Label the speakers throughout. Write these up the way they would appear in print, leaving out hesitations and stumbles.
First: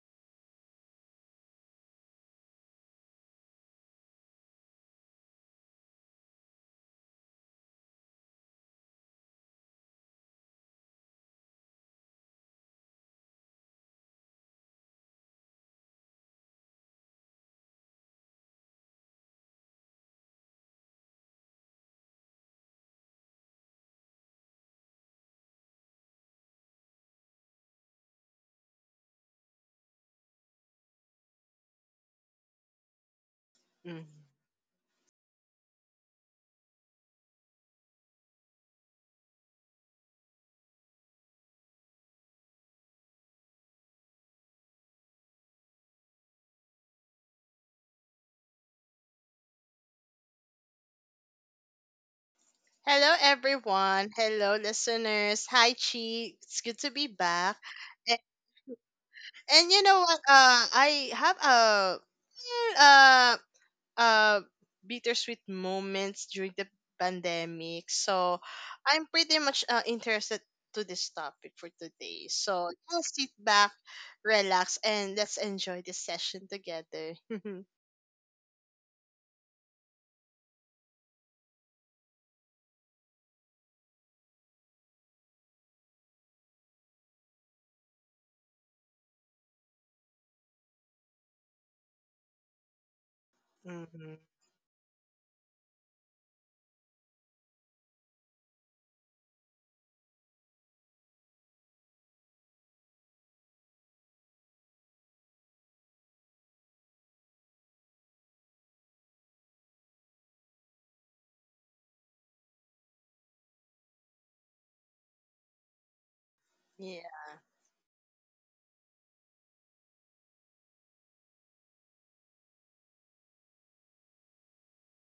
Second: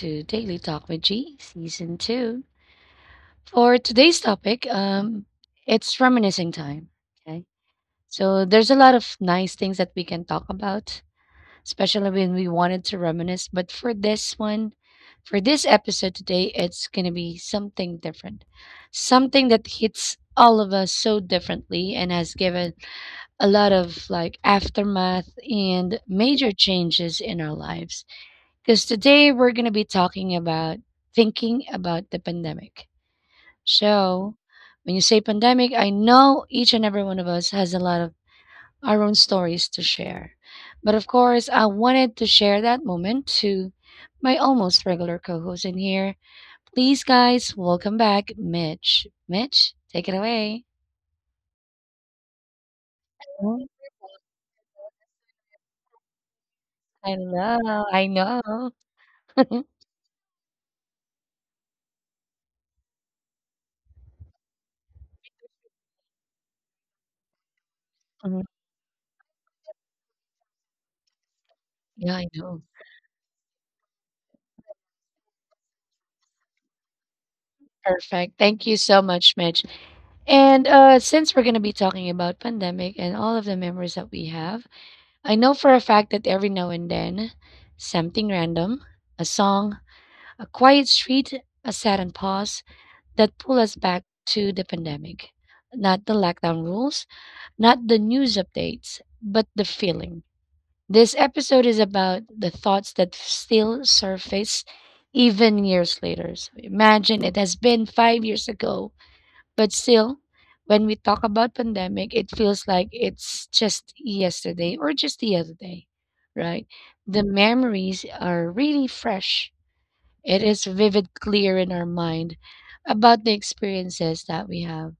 Speaker 1: to Daily Talk with G, Season 2. For today's topic, it's reminiscing time. Okay. So there's a lot of nice things that we can talk about, especially when we wanted to reminisce. But for this one, for this episode today, it's going to be something different, something that hits all of us so differently and has given a lot of like aftermath and major changes in our lives because today we're going to be talking about thinking about the pandemic.
Speaker 2: Mm.
Speaker 1: So, when you say pandemic, I know each and every one of us has a lot of our own stories to share. But of course, I wanted to share that moment to my almost regular co host in here. Please, guys, welcome back, Mitch. Mitch, take it away.
Speaker 2: Hello,
Speaker 1: Mhm.
Speaker 2: everyone. Hello, listeners. Hi, Chi. It's good to be
Speaker 1: I
Speaker 2: back.
Speaker 1: know, I
Speaker 2: And,
Speaker 1: know.
Speaker 2: and you know what? I have a uh, uh, bittersweet moments during the pandemic. So
Speaker 1: Mhm.
Speaker 2: I'm pretty much interested to this topic for
Speaker 1: Yeah,
Speaker 2: today.
Speaker 1: I know.
Speaker 2: So just sit back, relax, and let's enjoy this session together.
Speaker 1: Perfect. Thank you so much, Mitch. And since we're going to be talking about pandemic and all of the memories that we have, I know for a fact that every now and then, something random, a song, a quiet street, a sudden pause that pull us back
Speaker 2: Mm-hmm.
Speaker 1: to the pandemic. Not the lockdown rules, not the news updates, but the feeling. This episode is about the thoughts that still surface even years later. So imagine it has been 5 years ago but still, when we talk about pandemic, it feels like it's just yesterday or just the other day, right?
Speaker 2: Yeah.
Speaker 1: The memories are really fresh. It is vivid, clear in our mind about the experiences that we have.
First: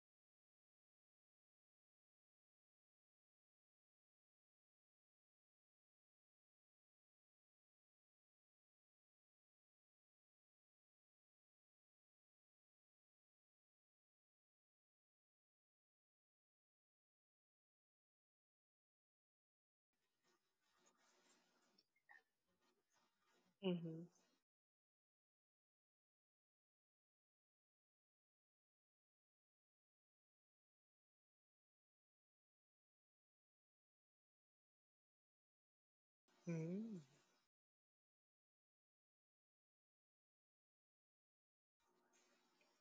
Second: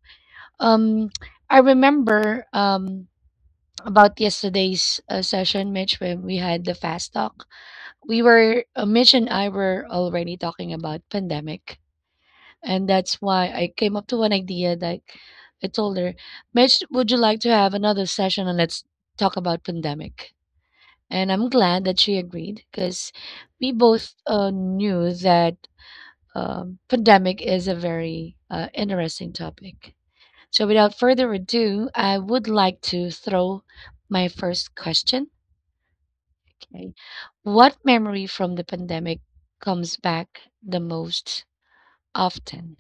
Speaker 1: Um, I remember about yesterday's session, Mitch, when we had the fast talk. We were Mitch and I were already talking about pandemic, and that's why I came up to an idea that I told her, Mitch, would you like to have another session and let's talk about pandemic? And I'm glad that she agreed because we
Speaker 2: Mm-hmm.
Speaker 1: both knew that pandemic is a very interesting topic. So without further ado, I would like to throw my first question. Okay.
Speaker 2: Mm-hmm.
Speaker 1: What memory from the pandemic comes back the most often?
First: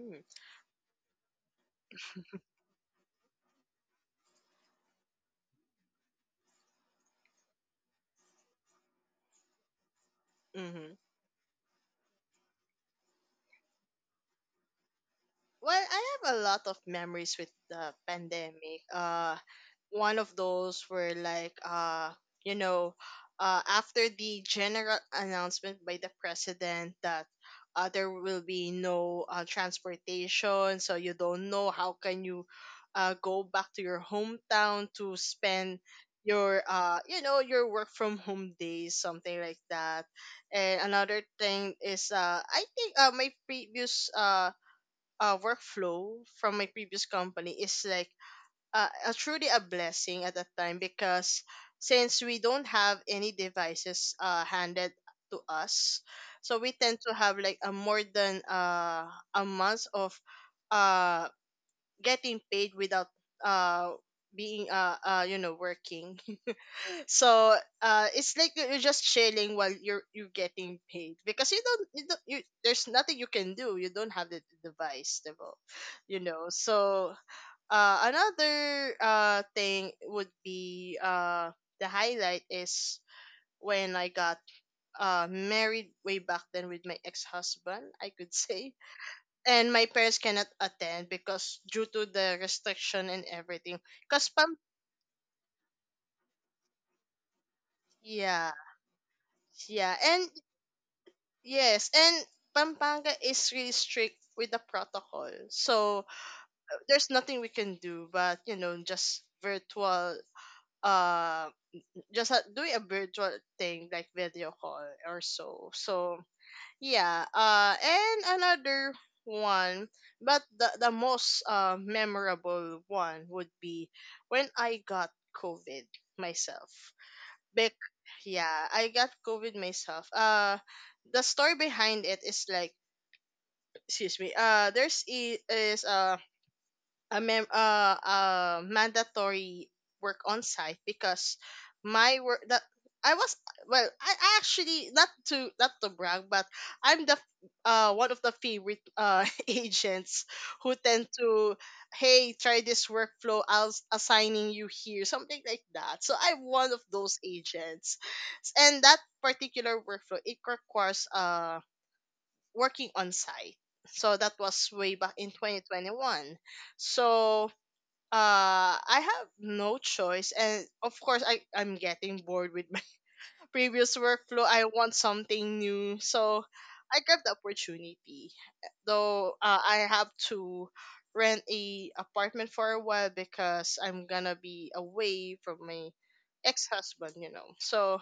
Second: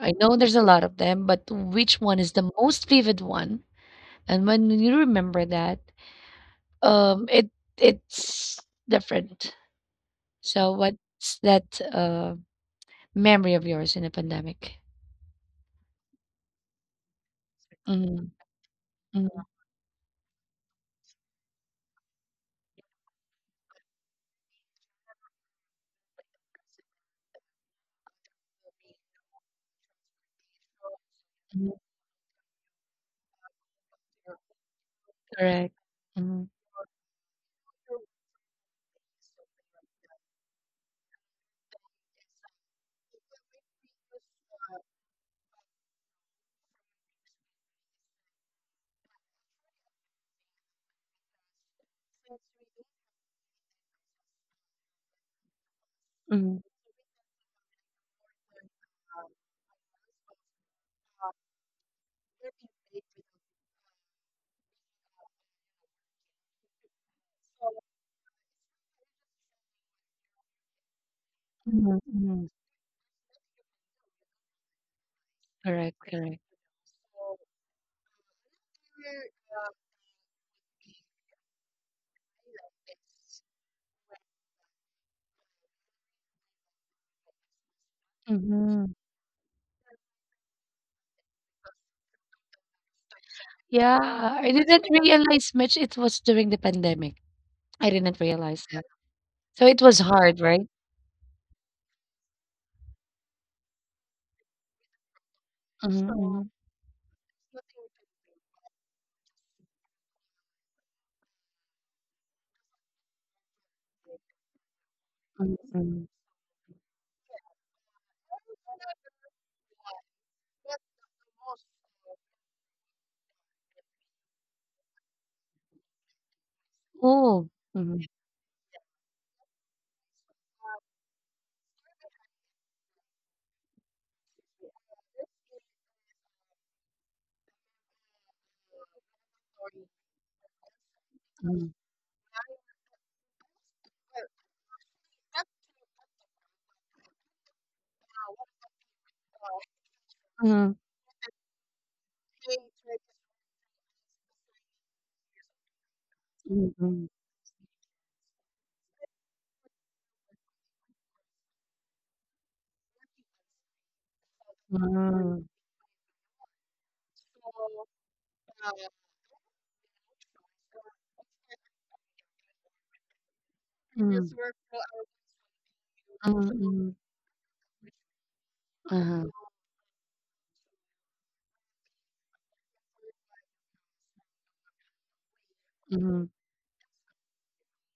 Speaker 1: I know there's a lot of them, but which one is the most vivid one? And when you remember that, um, it it's different. So
Speaker 2: Mm-hmm.
Speaker 1: what's that memory of yours in a pandemic?
Speaker 2: Well, I have a lot of memories with the
Speaker 1: Mm,
Speaker 2: pandemic.
Speaker 1: mm,
Speaker 2: One of those were you know, after the general announcement by the president that there will be no transportation, so you don't
Speaker 1: mm,
Speaker 2: know how can you go back to your hometown to
Speaker 1: correct.
Speaker 2: spend
Speaker 1: Mm,
Speaker 2: your your work from home days something like that. And another thing is I think my previous workflow from my previous company is like truly a blessing at that time because since we don't have any devices handed to us, so
Speaker 1: mm,
Speaker 2: we tend to have like a more than a month of uh, getting paid without uh, being working. So it's like you're just chilling while you're getting paid because you don't you
Speaker 1: mm,
Speaker 2: don't you,
Speaker 1: mm,
Speaker 2: there's nothing you can do. You don't have the device, the
Speaker 1: correct.
Speaker 2: you know.
Speaker 1: Correct.
Speaker 2: So another thing would be the highlight is when I got married way back then with my ex-husband, I could say.
Speaker 1: Hmm.
Speaker 2: And my parents cannot attend because due to the restriction and everything,
Speaker 1: Yeah,
Speaker 2: because pam
Speaker 1: I didn't realize much. It was during the pandemic. I didn't
Speaker 2: yeah.
Speaker 1: realize that. So it
Speaker 2: Yeah,
Speaker 1: was
Speaker 2: and
Speaker 1: hard, right?
Speaker 2: yes, and Pampanga is really strict with the protocol. So
Speaker 1: Mm-hmm,
Speaker 2: there's nothing we can do but, you know, uh just doing a virtual thing like video call or
Speaker 1: mm-hmm,
Speaker 2: so.
Speaker 1: mm-hmm.
Speaker 2: So yeah. And another one, but the most memorable one would be when I got COVID myself.
Speaker 1: Oh.
Speaker 2: Bec- yeah, I got COVID myself. The story behind it is like, excuse me, there's I- is a mem- mandatory work on site because
Speaker 1: Mm-hmm.
Speaker 2: my work that I was, well, I actually, not to brag, but I'm the one of the favorite agents who tend to, hey, try this workflow, I'll assigning you here, something like that. So I'm one of
Speaker 1: Mm.
Speaker 2: those agents, and that particular workflow, it requires working on site. So that was
Speaker 1: My.
Speaker 2: way back in
Speaker 1: Wow.
Speaker 2: 2021. So I have no choice, and of course I'm getting bored with my previous
Speaker 1: Mm. Previous
Speaker 2: workflow. I want something new,
Speaker 1: I
Speaker 2: so
Speaker 1: was Mm, also
Speaker 2: I
Speaker 1: mm.
Speaker 2: grabbed the opportunity.
Speaker 1: Uh-huh.
Speaker 2: Though I have to rent a apartment for a while because I'm gonna be away from my
Speaker 1: Mhm,
Speaker 2: ex husband, you know. So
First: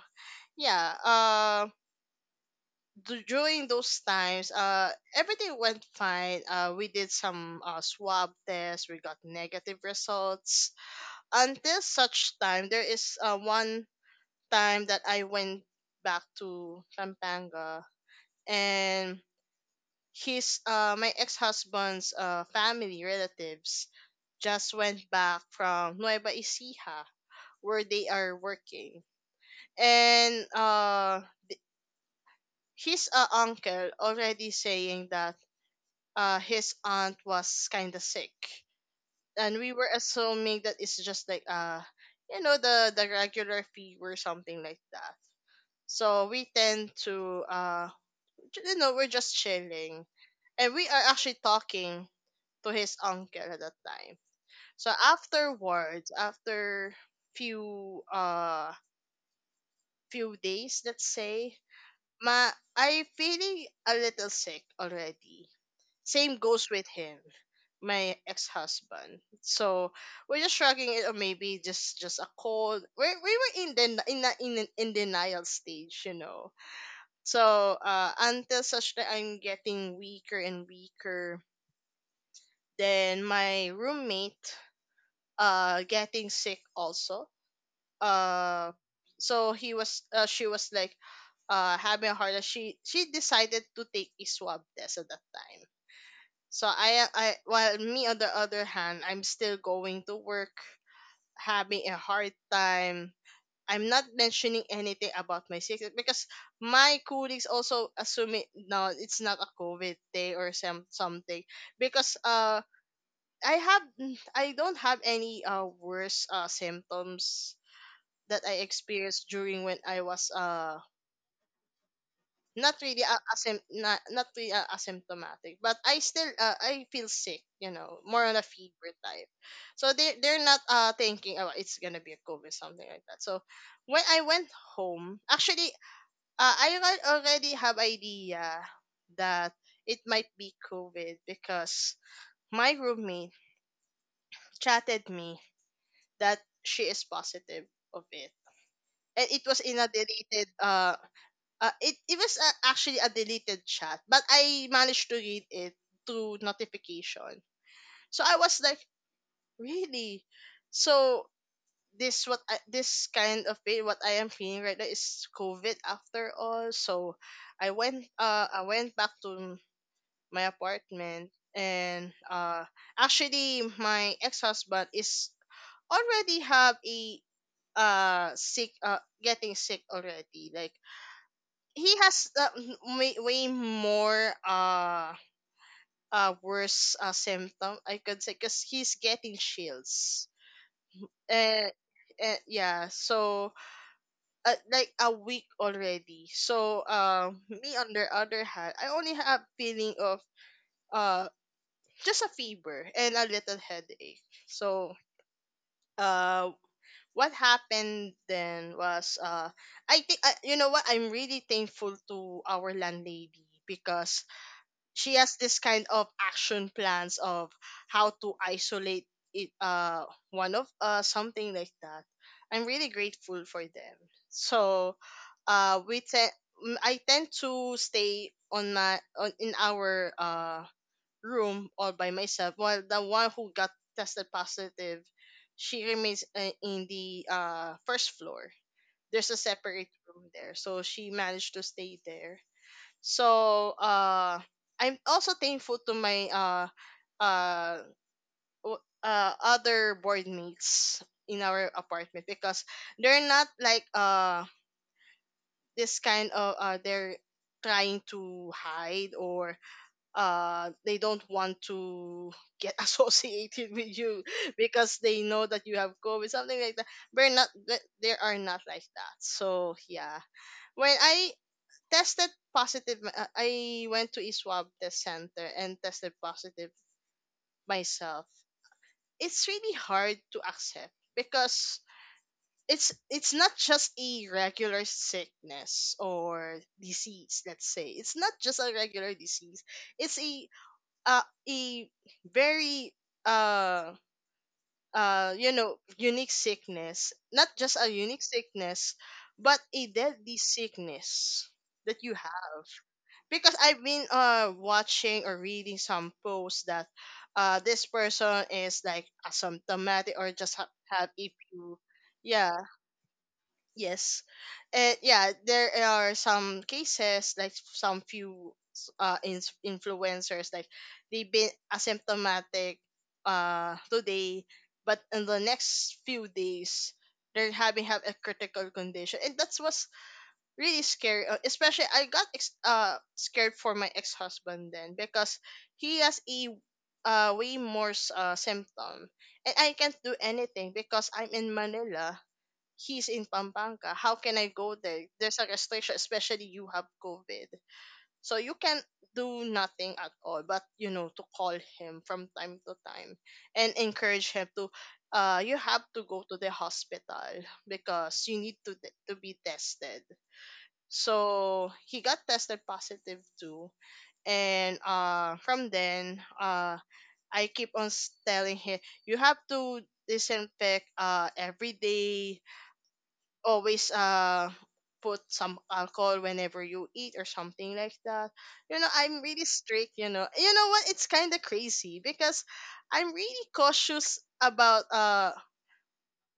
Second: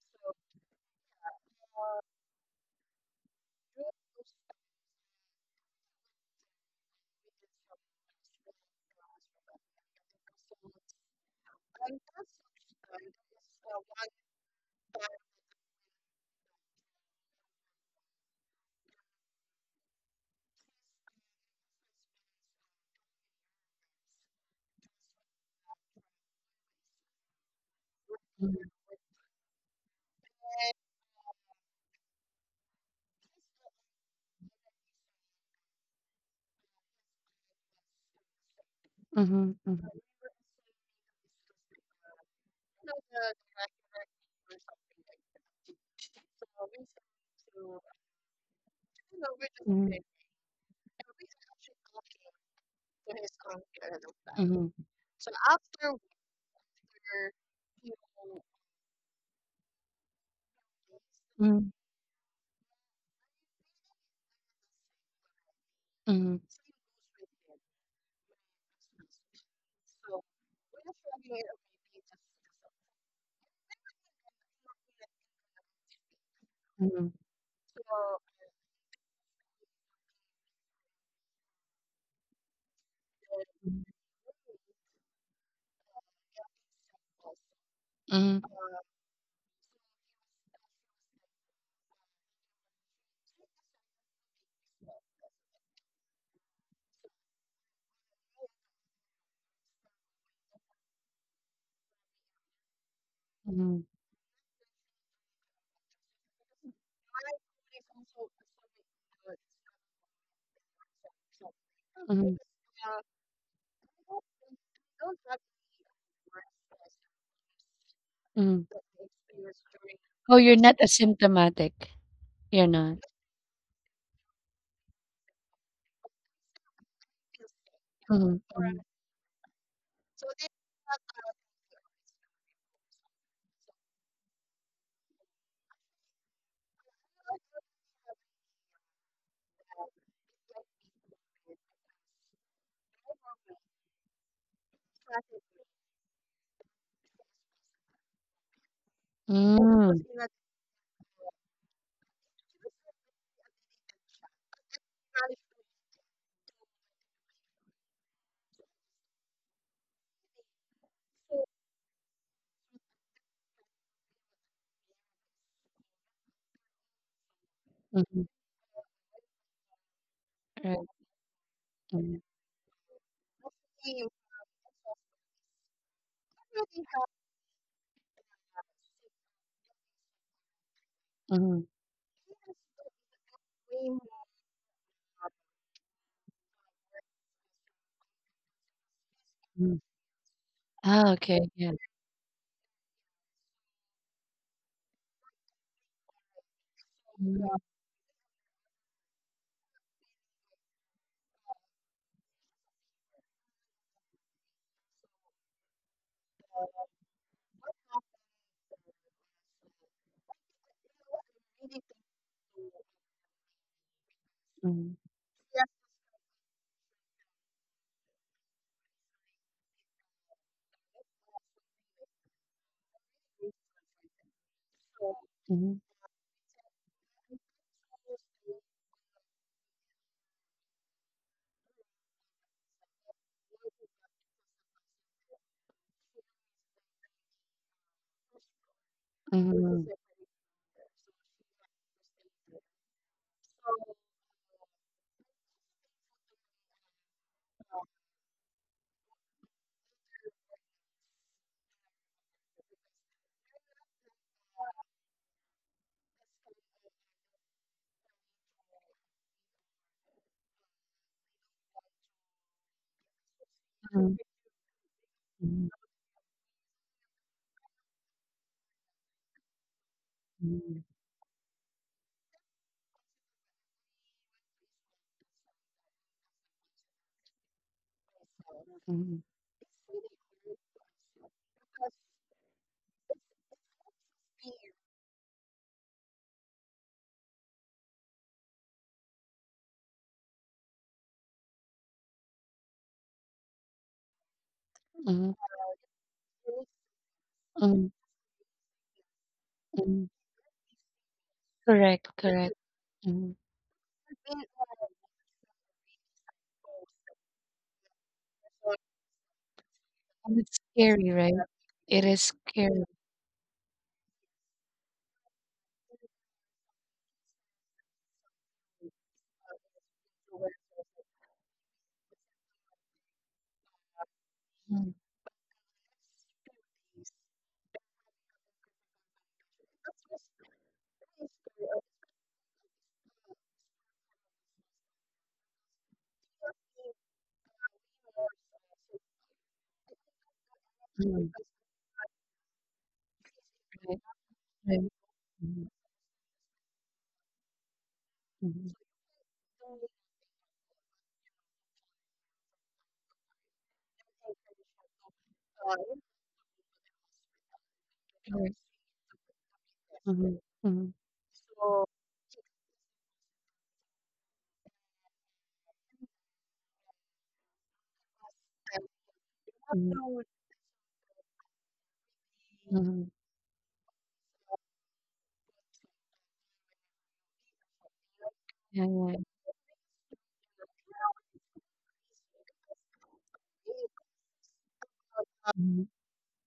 Speaker 2: yeah. During those times, everything went fine. We did some swab tests. We got negative results. Until such time, there is one time that I went back to Pampanga, and his my ex-husband's family relatives just went back from Nueva Ecija where they are
Speaker 1: mhm,
Speaker 2: working. And his uncle already saying that his aunt was kind of sick,
Speaker 1: mhm,
Speaker 2: and we were
Speaker 1: mhm.
Speaker 2: assuming that it's just like you know, the regular fever, something like that. So we tend to you know, we're just
Speaker 1: Mhm.
Speaker 2: chilling, and we are actually talking to his uncle at that time.
Speaker 1: Mhm.
Speaker 2: So afterwards, after few uh few days, let's say,
Speaker 1: Mm,
Speaker 2: ma I feeling a little sick already.
Speaker 1: mhm,
Speaker 2: Same goes with him, my ex-husband. So we're just shrugging it, or maybe just a cold. We were in the in denial stage, you know. So until such that I'm getting weaker and weaker, then my roommate getting sick also.
Speaker 1: mhm,
Speaker 2: Uh, so he was she was like having a heart attack. She decided to take a swab test at that time. So I, while me on the other hand, I'm still going to work, having a hard time.
Speaker 1: mhm,
Speaker 2: I'm not mentioning anything about my sickness because my colleagues also assume it, no, it's not a COVID day or some something, because
Speaker 1: mhm,
Speaker 2: I have I don't have any worse symptoms that
Speaker 1: mhm.
Speaker 2: I experienced during when I was
Speaker 1: Oh, you're not asymptomatic. You're
Speaker 2: not
Speaker 1: not.
Speaker 2: really a, not, not really a, asymptomatic, but i still I feel sick, you know, more on
Speaker 1: Mhm,
Speaker 2: a
Speaker 1: mhm.
Speaker 2: fever type. So they they're not thinking, oh it's gonna be a COVID, something like that. So when I went home, actually, already have idea that it might be COVID because my roommate chatted me that she is positive of it, and it was in a
Speaker 1: Mm,
Speaker 2: deleted it it was actually a deleted chat, but I managed to read it through notification. So I was like, really? So this what I, this kind of pain what I am feeling right now is COVID after all. So I went back to my
Speaker 1: right.
Speaker 2: apartment, and actually, my ex husband is already have a sick getting sick already, like he has way, way more worse symptom, I could say, because he's getting
Speaker 1: Mm.
Speaker 2: chills.
Speaker 1: Ah, okay. Yeah.
Speaker 2: Uh, yeah, so like a week already. So um,
Speaker 1: Mm,
Speaker 2: me on the other hand, I only have feeling of uh just a fever and a little headache. So uh what happened then was I think you know what, I'm really thankful to our landlady because
Speaker 1: mhm,
Speaker 2: she has this kind of action plans of how to isolate it one of, something like that. I'm really grateful for them. So
Speaker 1: mhm,
Speaker 2: uh we te- I tend to stay on my in our room all by myself, while the one who got tested positive, she remains in the first floor. There's a
Speaker 1: mhm,
Speaker 2: separate room there, so she managed to stay there. So I'm also thankful to my uh, other board mates in our apartment because they're not like this kind of they're trying to hide, or they don't want to get associated with
Speaker 1: mhm,
Speaker 2: you because they know that
Speaker 1: mhm,
Speaker 2: you have COVID, something like that. They are not, they are not like that. So yeah, when I tested positive, I went to a swab test center and tested positive myself.
Speaker 1: mhm,
Speaker 2: It's really hard to accept because it's not just a regular sickness or disease. Let's say it's not just a regular disease, it's a very uh
Speaker 1: mhm,
Speaker 2: you know, unique sickness. Not just
Speaker 1: mhm,
Speaker 2: a unique sickness, but a
Speaker 1: mhm.
Speaker 2: deadly sickness that
Speaker 1: Correct,
Speaker 2: you
Speaker 1: correct.
Speaker 2: have,
Speaker 1: Mhm.
Speaker 2: because I've been watching or reading some posts that this person is like asymptomatic, or
Speaker 1: And it's
Speaker 2: just
Speaker 1: scary,
Speaker 2: have
Speaker 1: right?
Speaker 2: a few,
Speaker 1: It is
Speaker 2: yeah.
Speaker 1: scary.
Speaker 2: Yes, and yeah, there are some cases like some few influencers, like they've been asymptomatic today,
Speaker 1: Mm,
Speaker 2: but in the next few days, they're having have a critical condition, and that's was really scary, especially i got scared for my ex-husband then, because he has a way more symptom, and I can't do anything because
Speaker 1: mm,
Speaker 2: I'm in Manila, he's in Pampanga. How can I
Speaker 1: right.
Speaker 2: go there? There's a
Speaker 1: Mhm,
Speaker 2: restriction, especially you have COVID. So you
Speaker 1: mhm.
Speaker 2: can do nothing at all, but you know, to call him from time to time and encourage him to, you have to go to the hospital because you
Speaker 1: Correct.
Speaker 2: need to to be tested.
Speaker 1: Mhm,
Speaker 2: So he got tested positive too. And from then, I keep on telling him, you have to disinfect every day,
Speaker 1: mhm.
Speaker 2: always put some alcohol whenever you eat or something like that.
Speaker 1: Yeah,
Speaker 2: You know,
Speaker 1: yeah.
Speaker 2: I'm really strict, you know. You know what? It's kind of crazy because I'm really cautious about
Speaker 1: Mhm,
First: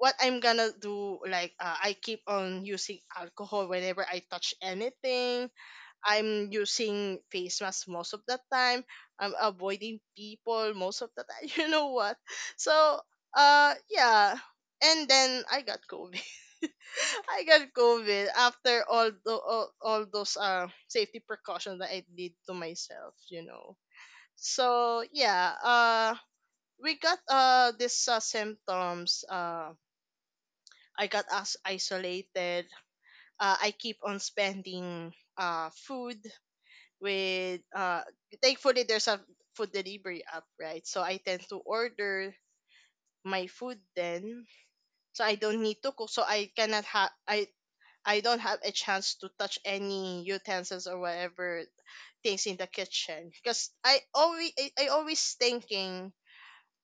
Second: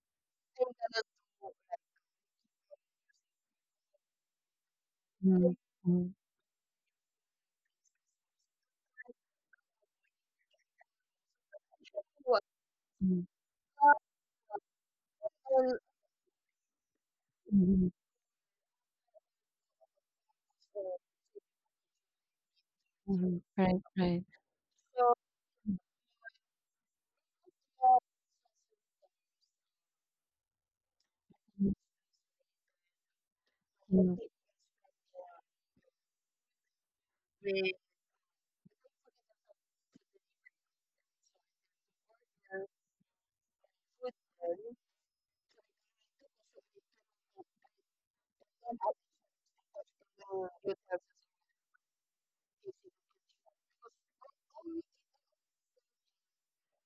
Speaker 2: what I'm gonna do. Like, I keep on using alcohol whenever I touch anything.
Speaker 1: mhm, mhm,
Speaker 2: I'm using face mask most of the time. I'm avoiding people most of the time. You know what? So,
Speaker 1: mhm,
Speaker 2: yeah. And then I got COVID. I got
Speaker 1: mhm,
Speaker 2: COVID after all, all those safety precautions that I did to myself,
Speaker 1: mhm.
Speaker 2: you know.
Speaker 1: Right, right.
Speaker 2: So yeah. We got these symptoms. I got us
Speaker 1: Mhm,
Speaker 2: isolated. I keep on spending food. With Thankfully, there's a food delivery app, right? So I tend to order my food. Then so I don't need to cook, so I don't have a chance to touch any utensils or whatever things in the kitchen because I always thinking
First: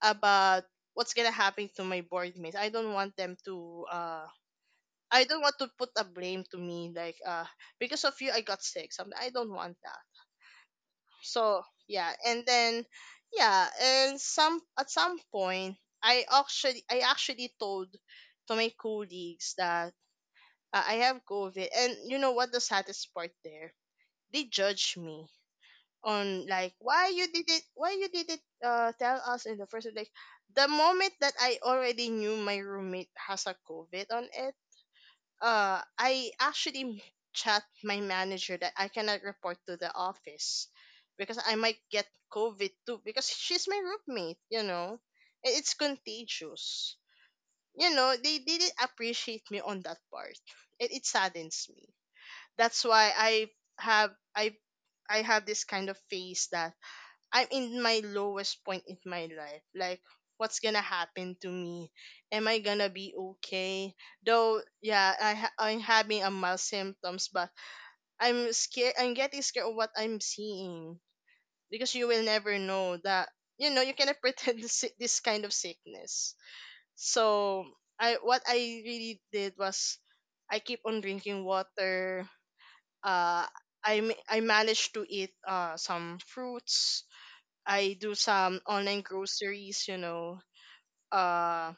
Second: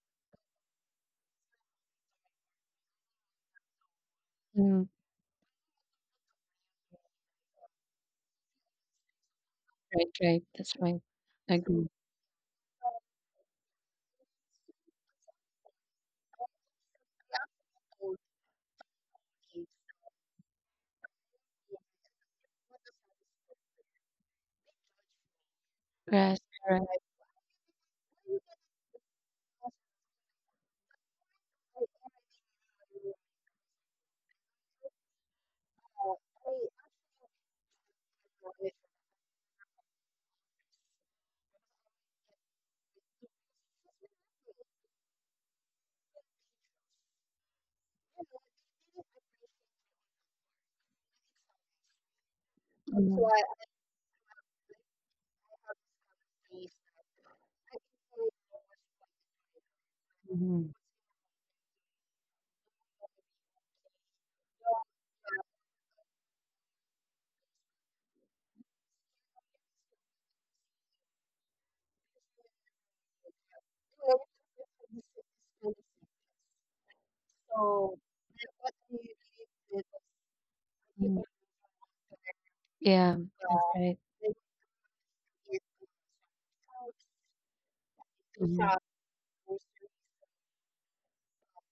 Speaker 2: about what's gonna happen to my board mates. I don't want them to uh
Speaker 1: mhm.
Speaker 2: I don't want to put a blame to me, like, because of you I got sick, something. I don't want that.
Speaker 1: Right, right. That's right. I
Speaker 2: so
Speaker 1: agree.
Speaker 2: yeah and then yeah and some at some point, I actually told to my colleagues that, I have COVID. And you know what the saddest part there? They judge me on, like,
Speaker 1: Correct.
Speaker 2: why you did it, tell us in the first place, like, the moment that I already knew my roommate has a COVID on. I actually chat my manager that I cannot report to the office because I might get COVID too because she's my roommate, you know. It's contagious. You know, they didn't appreciate me on that part. It saddens me. That's why have I I have this kind of phase that I'm in my lowest point in my life. Like, what's
Speaker 1: Mhm.
Speaker 2: gonna happen to me? Am I gonna be okay? Though, yeah, I'm having a mild symptoms, but I'm scared. I'm getting scared of what I'm seeing because you will never know that. You know, you cannot pretend this kind of sickness. So, I what I really did was, I keep on drinking water.
Speaker 1: Yeah,
Speaker 2: Uh,
Speaker 1: right.
Speaker 2: I managed to eat some fruits. I do some online groceries, you know. Uh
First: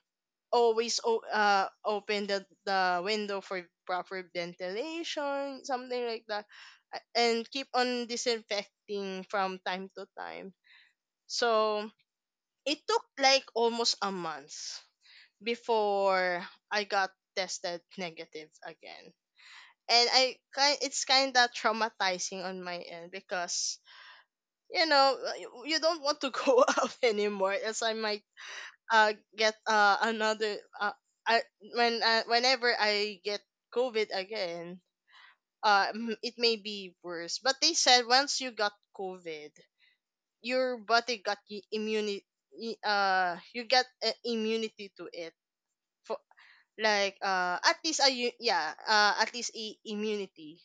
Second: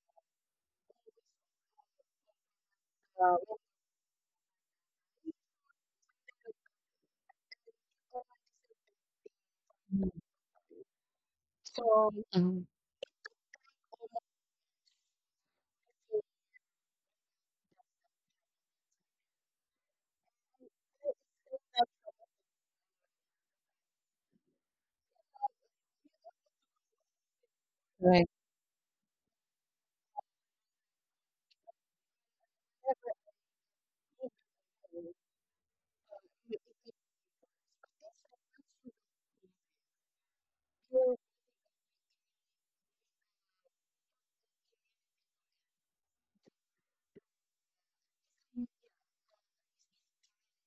Speaker 2: Open the window for proper ventilation, something like that. And keep on disinfecting from time to
Speaker 1: Mhm,
Speaker 2: time. So
Speaker 1: mhm.
Speaker 2: it took like almost a month before I got tested negative again. And it's kind of traumatizing on my end because, you know, you don't want to go out anymore as I might
Speaker 1: Right.
Speaker 2: get another I when whenever I get COVID again, it may be worse. But they said once you got COVID, your body got immunity. You got, immunity to it. For at least a u- yeah at least immunity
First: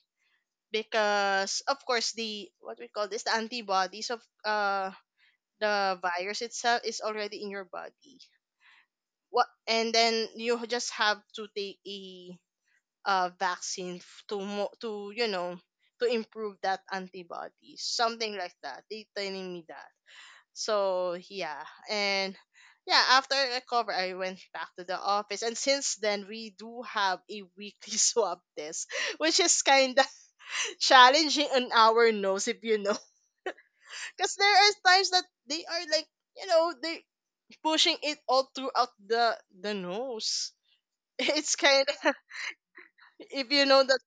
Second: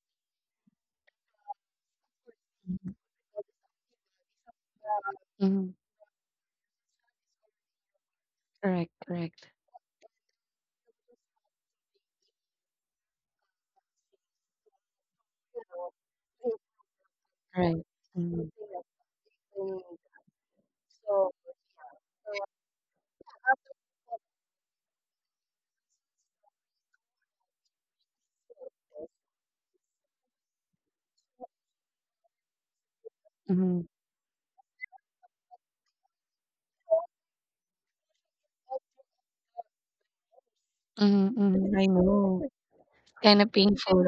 Speaker 2: because, of course, the what we call this, the antibodies of uh
Speaker 1: Mhm.
Speaker 2: the virus itself is already in your body.
Speaker 1: Correct, correct.
Speaker 2: What and then you just have to take a, vaccine to, you know, to improve that
Speaker 1: Right.
Speaker 2: antibodies, something
Speaker 1: Mhm,
Speaker 2: like that they telling me that. So yeah. and Yeah, after I recover, I went back to the office, and since then we do have a weekly swab test, which is kind of challenging on our nose, if you know.
Speaker 1: mhm,
Speaker 2: Because there are times that they are, like, you know, they pushing it all throughout the nose.
Speaker 1: mhm,
Speaker 2: it's
Speaker 1: mhm. I
Speaker 2: kind
Speaker 1: know. It's kind of
Speaker 2: If you know
Speaker 1: painful.
Speaker 2: that,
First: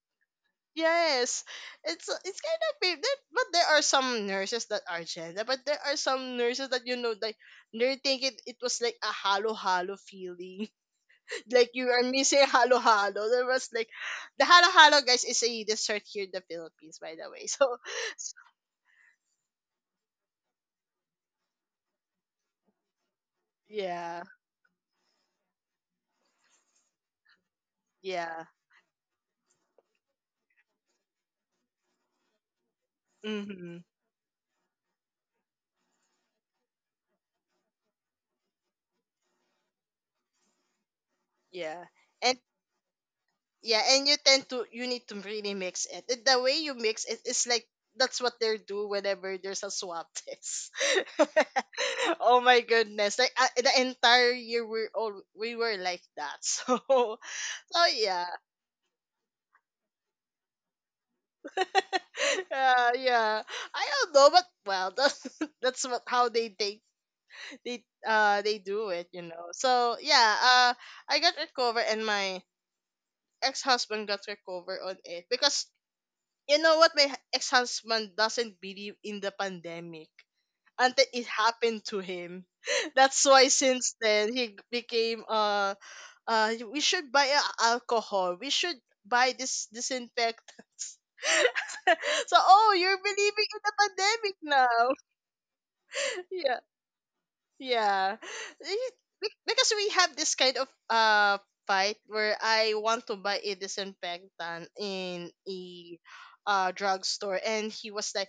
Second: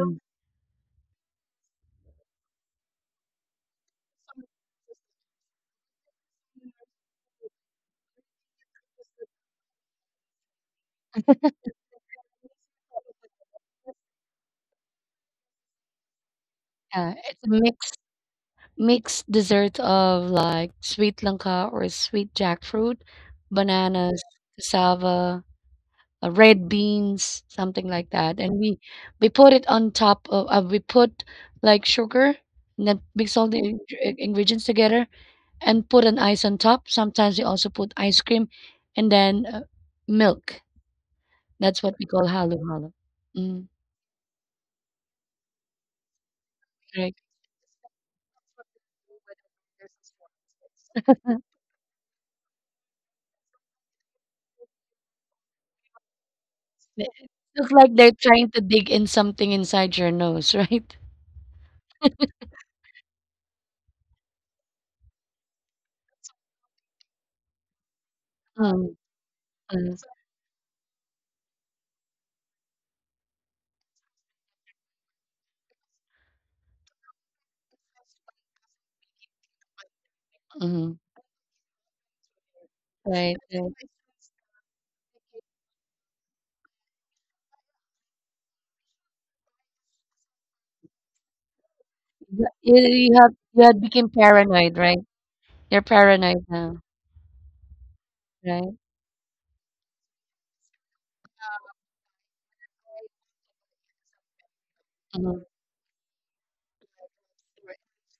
Speaker 2: yes, it's kind of weird that, but there are some nurses that are gender, but there are some nurses that, you know, like, they're thinking it was like a halo halo feeling, like you are missing halo halo. There was like, the halo halo guys is a dessert here in the Philippines, by
Speaker 1: Yeah,
Speaker 2: the
Speaker 1: it's
Speaker 2: way.
Speaker 1: a
Speaker 2: so
Speaker 1: mix.
Speaker 2: so
Speaker 1: Mixed dessert of like sweet langka or sweet jackfruit,
Speaker 2: yeah.
Speaker 1: bananas, cassava, red beans, something like that.
Speaker 2: Yeah.
Speaker 1: And we put it on top of we put like sugar and then mix all the
Speaker 2: Mm-hmm.
Speaker 1: ingredients together and put an ice on top. Sometimes we also put ice cream and then milk.
Speaker 2: yeah
Speaker 1: That's what we call
Speaker 2: and
Speaker 1: halo halo. Mm,
Speaker 2: Yeah, and you tend to, you need to really mix it. The way you mix it
Speaker 1: correct.
Speaker 2: is like that's what they do whenever there's a swab test. Oh my goodness! Like, the entire year we're all we were like that. So
Speaker 1: It looks
Speaker 2: so
Speaker 1: like they're
Speaker 2: yeah,
Speaker 1: trying to dig in something inside your nose, right?
Speaker 2: yeah. I don't know, but, well, that's what how they do
Speaker 1: Mm,
Speaker 2: it, you know. So
Speaker 1: mm,
Speaker 2: yeah, I got recovered, and my ex husband got recovered on it because, you know what, my ex husband doesn't believe in the pandemic until
Speaker 1: mm.
Speaker 2: it happened to him. That's why since then he became, we should buy alcohol. We should buy this disinfectants. So,
Speaker 1: Yeah,
Speaker 2: oh,
Speaker 1: you
Speaker 2: you're
Speaker 1: you have
Speaker 2: believing in the
Speaker 1: you had became
Speaker 2: pandemic
Speaker 1: paranoid,
Speaker 2: now.
Speaker 1: right? You're paranoid now,
Speaker 2: Yeah.
Speaker 1: right?
Speaker 2: Eh, Because we have this kind of fight where I want to buy a disinfectant in
Speaker 1: Mhm.
Speaker 2: a drugstore, and he was like,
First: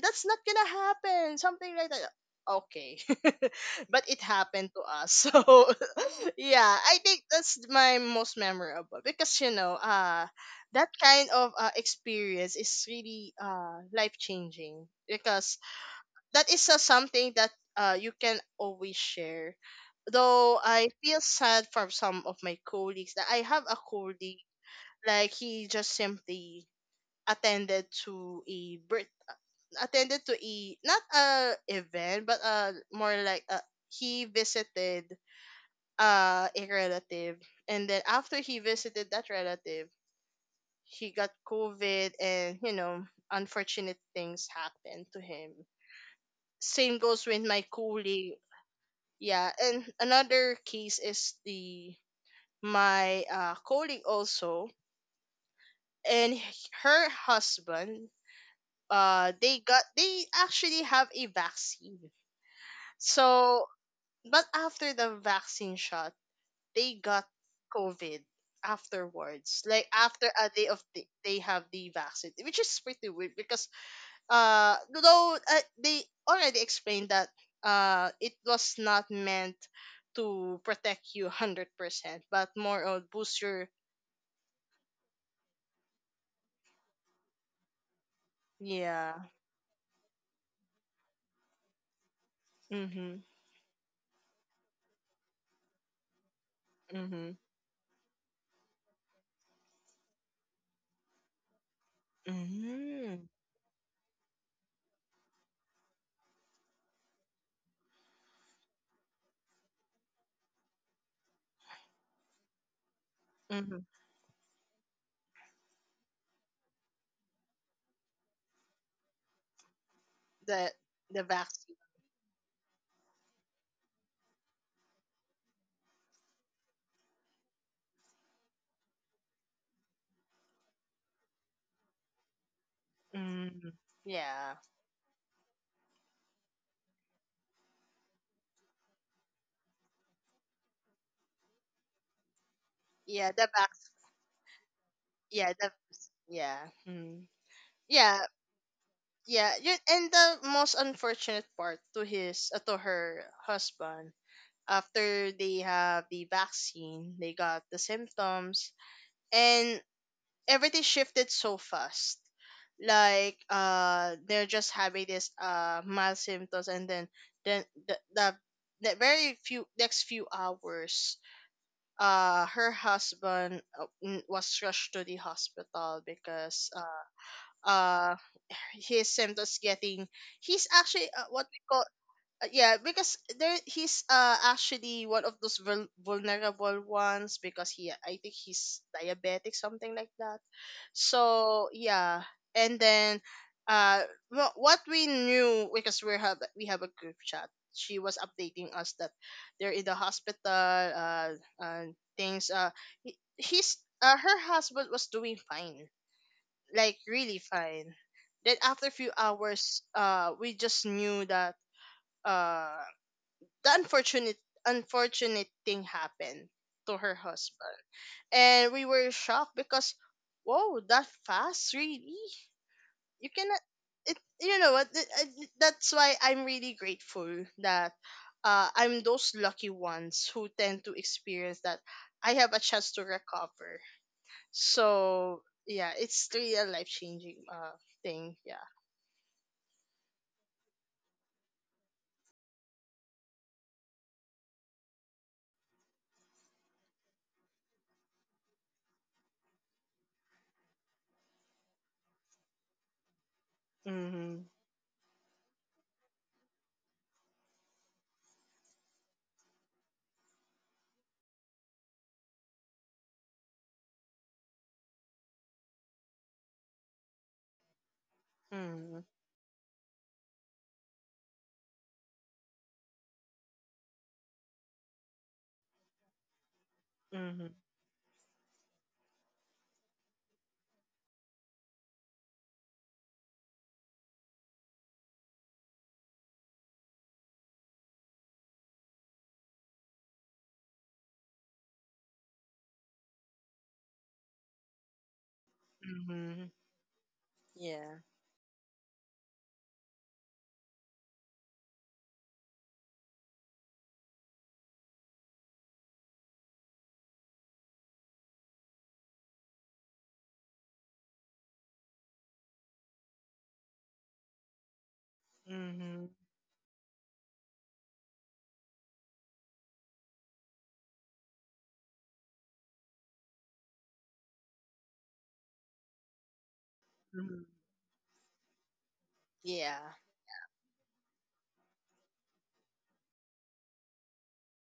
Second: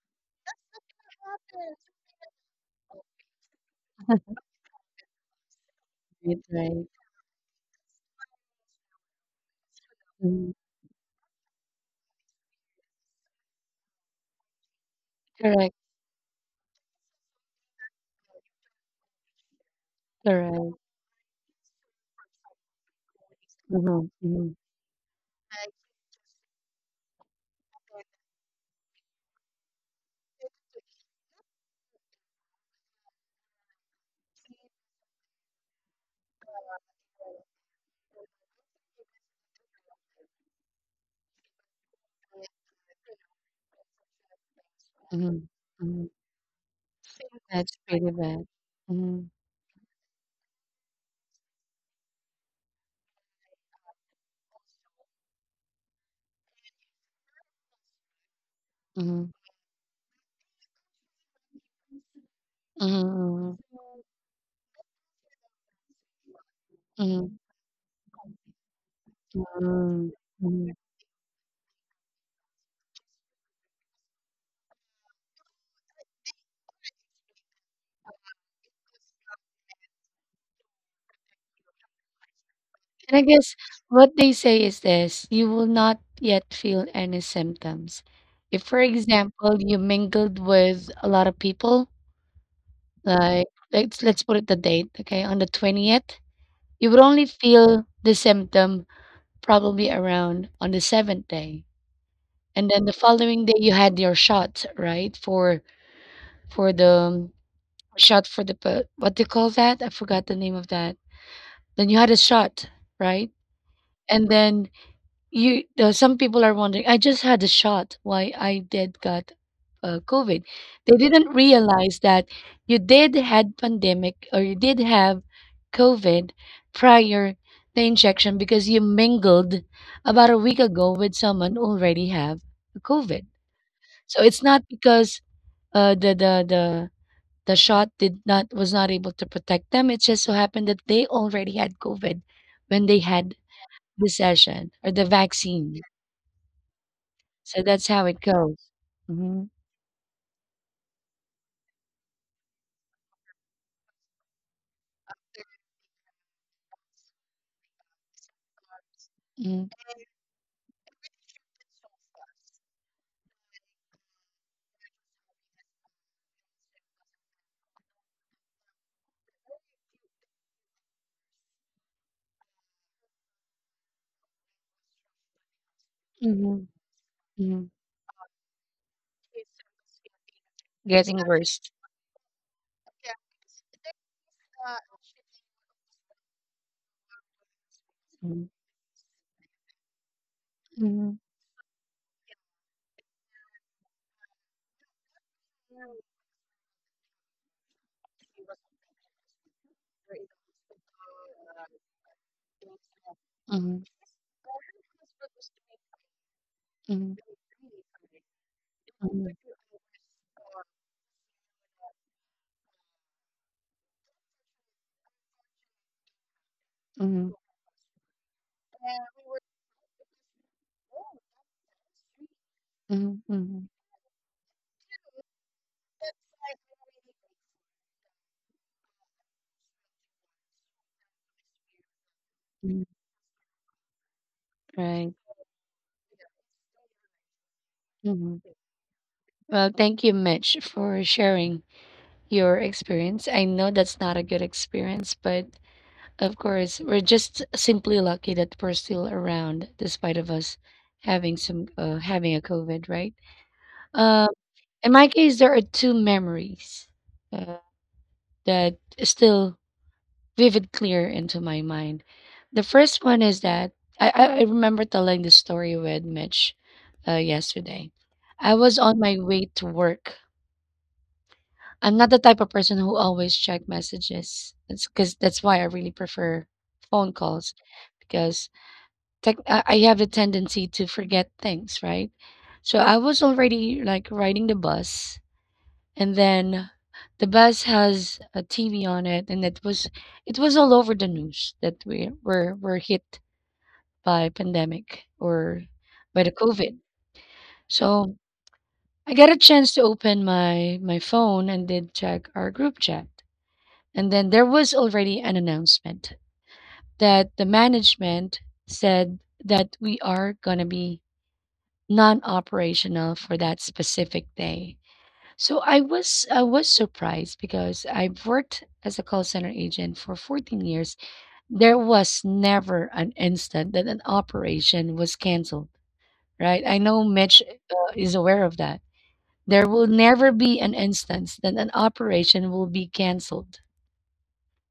Speaker 2: "That's not gonna happen," something like that. Okay. But it happened to us. So,
Speaker 1: Right,
Speaker 2: yeah,
Speaker 1: right.
Speaker 2: I think that's my most memorable because, you know,
Speaker 1: Mhm.
Speaker 2: that kind of experience is really life changing because
Speaker 1: Correct,
Speaker 2: that is, something that, you can always share. Though
Speaker 1: correct.
Speaker 2: I feel sad for some of my colleagues that I have a
Speaker 1: Mhm,
Speaker 2: colleague,
Speaker 1: mhm,
Speaker 2: like, he just simply attended to a birth attended to a not a event, but more like a, he visited a relative, and then after he visited that relative, he got COVID, and, you know, unfortunate things happened to
Speaker 1: mhm,
Speaker 2: him.
Speaker 1: mhm.
Speaker 2: Same goes with my
Speaker 1: That's pretty
Speaker 2: colleague.
Speaker 1: bad. Mhm,
Speaker 2: Yeah, and another case is the my colleague also, and her husband,
Speaker 1: mhm,
Speaker 2: they actually have a vaccine.
Speaker 1: mhm,
Speaker 2: So, but after the vaccine shot, they got
Speaker 1: mhm,
Speaker 2: COVID afterwards, like
Speaker 1: mhm,
Speaker 2: after a day
Speaker 1: mhm.
Speaker 2: of the, they have the vaccine, which is pretty weird because, though they already explained that it was not meant to protect you 100%, but more of
Speaker 1: And I
Speaker 2: boost
Speaker 1: guess
Speaker 2: your...
Speaker 1: what they say is this, you will not yet feel any symptoms. If, for
Speaker 2: Yeah.
Speaker 1: example, you mingled with a lot of people,
Speaker 2: Mm-hmm.
Speaker 1: like let's put it the date, okay, on the 20th, you would only
Speaker 2: Mm-hmm.
Speaker 1: feel the symptom probably around on the seventh day. And then the
Speaker 2: Mm-hmm,
Speaker 1: following day you had your shot, right? For the shot for the what do you call that? I forgot the name of that. Then you had a shot, right?
Speaker 2: mm-hmm.
Speaker 1: And then you some people are wondering, I just had a shot. Why I did got COVID?
Speaker 2: the
Speaker 1: They
Speaker 2: the
Speaker 1: didn't
Speaker 2: vaccine.
Speaker 1: realize that you did had pandemic or you did have COVID prior the injection because you mingled about a week ago with someone who already have COVID.
Speaker 2: Mm-hmm.
Speaker 1: So it's
Speaker 2: Yeah.
Speaker 1: not because the the shot did not was not able to protect them. It just so happened that they already had COVID when they had
Speaker 2: yeah the vac
Speaker 1: the session or the
Speaker 2: yeah the
Speaker 1: vaccine,
Speaker 2: Yeah. Mm.
Speaker 1: so that's how it
Speaker 2: Yeah.
Speaker 1: goes. Mhm.
Speaker 2: And the most unfortunate part to his, to her husband, after they have the vaccine, they got the symptoms,
Speaker 1: Mhm.
Speaker 2: and everything shifted so fast. Like, they're just having this mild symptoms, and then the very few next few hours, her husband, was rushed to the hospital
Speaker 1: Mhm.
Speaker 2: because,
Speaker 1: Mhm.
Speaker 2: uh his symptoms getting, he's actually,
Speaker 1: Getting
Speaker 2: what
Speaker 1: worse.
Speaker 2: we call, yeah, because there he's actually one of those vulnerable ones because he, I think
Speaker 1: Mhm.
Speaker 2: he's diabetic, something like that.
Speaker 1: Mhm.
Speaker 2: So yeah, and then uh what we knew because we have a group chat. She was updating us that they're in the hospital. Things. He- he's
Speaker 1: Mhm.
Speaker 2: Her husband was doing fine, like
Speaker 1: Mhm.
Speaker 2: really fine. Then after a few
Speaker 1: Mhm.
Speaker 2: hours, we just knew that. Uh, the unfortunate Unfortunate thing happened to her
Speaker 1: Mhm.
Speaker 2: husband, and we were shocked because, whoa, that fast, really.
Speaker 1: Mhm.
Speaker 2: You cannot
Speaker 1: Mhm.
Speaker 2: it you know what, that's why I'm really grateful that, I'm those lucky ones who tend to experience that. I have a
Speaker 1: Mhm.
Speaker 2: chance to recover.
Speaker 1: Right.
Speaker 2: So yeah, it's really a life changing thing.
Speaker 1: Mhm.
Speaker 2: Yeah.
Speaker 1: Well, thank you, Mitch, for sharing your experience. I know that's not a good experience, but of course, we're just simply lucky that we're still around despite of us having some having a COVID, right? Uh,
Speaker 2: Mhm.
Speaker 1: in my case, there are two memories uh, that still vivid clear into my mind. The first one is that I remember telling this story with Mitch yesterday. I was on
Speaker 2: Mhm.
Speaker 1: my way to work. I'm not the type of person who always check messages. That's because that's why I really prefer phone calls
Speaker 2: Mhm.
Speaker 1: because tech, I have a tendency to forget things, right? So I was already like riding the bus and then the bus has a TV on it, and it was all over the news that we were hit by pandemic or by the
Speaker 2: Mhm.
Speaker 1: COVID.
Speaker 2: Yeah.
Speaker 1: So I got a chance to open my phone and did check our group chat, and then there was already an announcement that the management said that we are gonna be non-operational for that specific day. So I
Speaker 2: Mhm.
Speaker 1: was I was surprised because I've worked as a call center agent for 14 years. There was never an instant that an operation was canceled, right? I know Mitch
Speaker 2: Mhm.
Speaker 1: is aware of that. There will
Speaker 2: Yeah.
Speaker 1: never be an instance that an operation will be canceled.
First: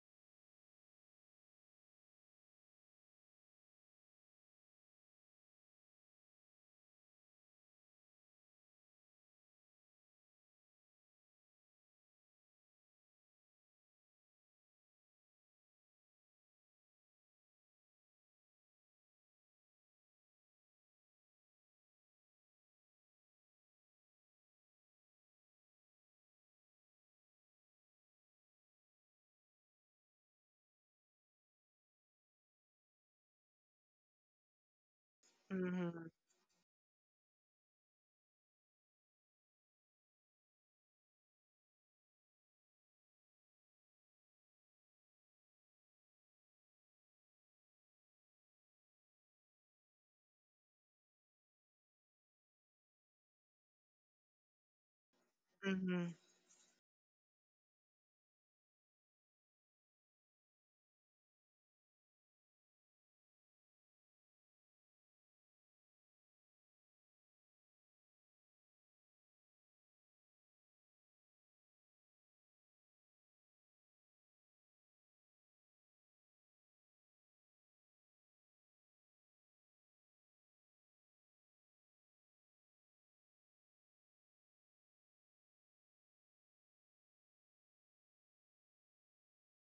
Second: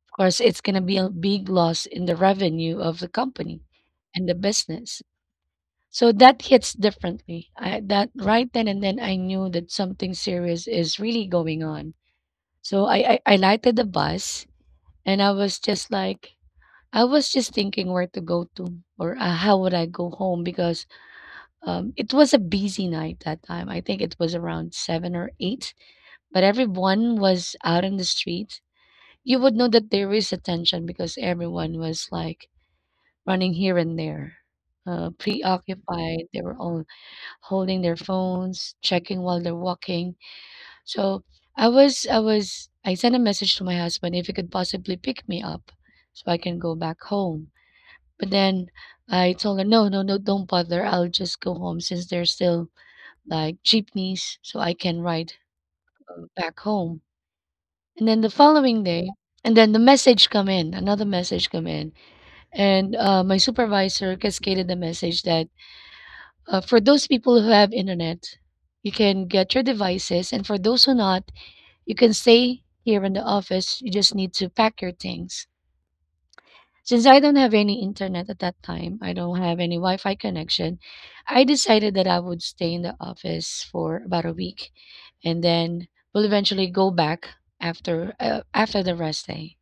Speaker 1: Of course, it's going to be a big loss in the revenue of the company and the business. So that hits differently. That right then and then, I knew that something serious is really going on. So I lighted the bus and I was just thinking where to go to or how would I go home because it was a busy night that time. I think it was around 7 or 8, but everyone was out in the street. You would know that there is a tension because everyone was like running here and there,
Speaker 2: Mhm.
Speaker 1: preoccupied. They were all holding their phones, checking while they're walking. So I sent a message to my husband if he could possibly pick me up so I can go back home. But then I told her no no no don't bother, I'll just go home since there's still like jeepneys so I can ride
Speaker 2: Mhm.
Speaker 1: back home. And then the following day, and then the message come in another message come in, and my supervisor cascaded the message that for those people who have internet you can get your devices and for those who not, you can stay here in the office. You just need to pack your things. Since I don't have any internet at that time, I don't have any Wi Fi connection, I decided that I would stay in the office for about a week and then will eventually go back after after the rest day.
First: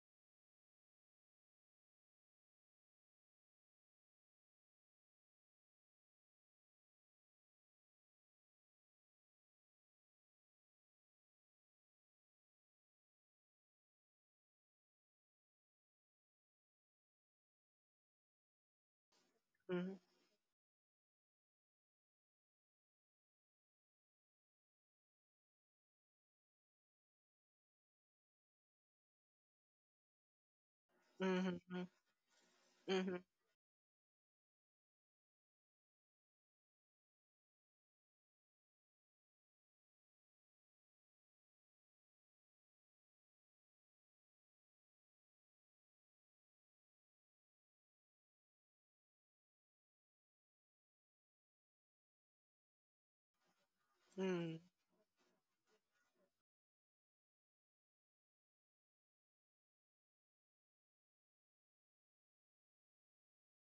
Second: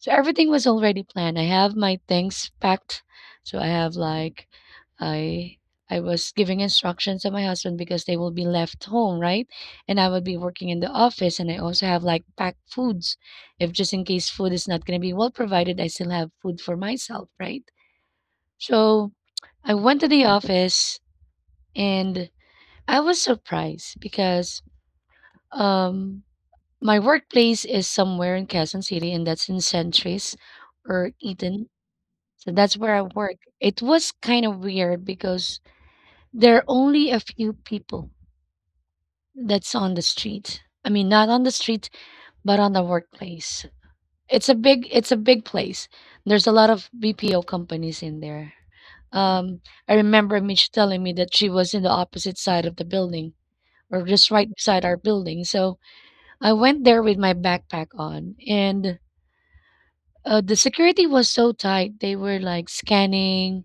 Speaker 1: So everything was already planned. I have my things packed. So I have like I I was giving instructions to my husband because they will be left home, right? And I would be working in the office and I also have like packed foods. If just in case food is not going to be well provided, I still have food for myself, right? So I
Speaker 2: Mhm.
Speaker 1: went to the office and I was surprised because um my workplace is somewhere in Quezon City and that's in Centris or
Speaker 2: Mhm.
Speaker 1: Eaton.
Speaker 2: Mhm.
Speaker 1: So that's where I
Speaker 2: Mhm.
Speaker 1: work. It was kind of weird because there are only a few people that's on the street. I mean, not on the street, but on the workplace. It's a big place. There's a lot of BPO companies in there. Um, I remember Mitch telling me that she was in the opposite side of the building or just right
Speaker 2: Mhm.
Speaker 1: beside our building. So I went there with my backpack on and the security was so tight. They were like scanning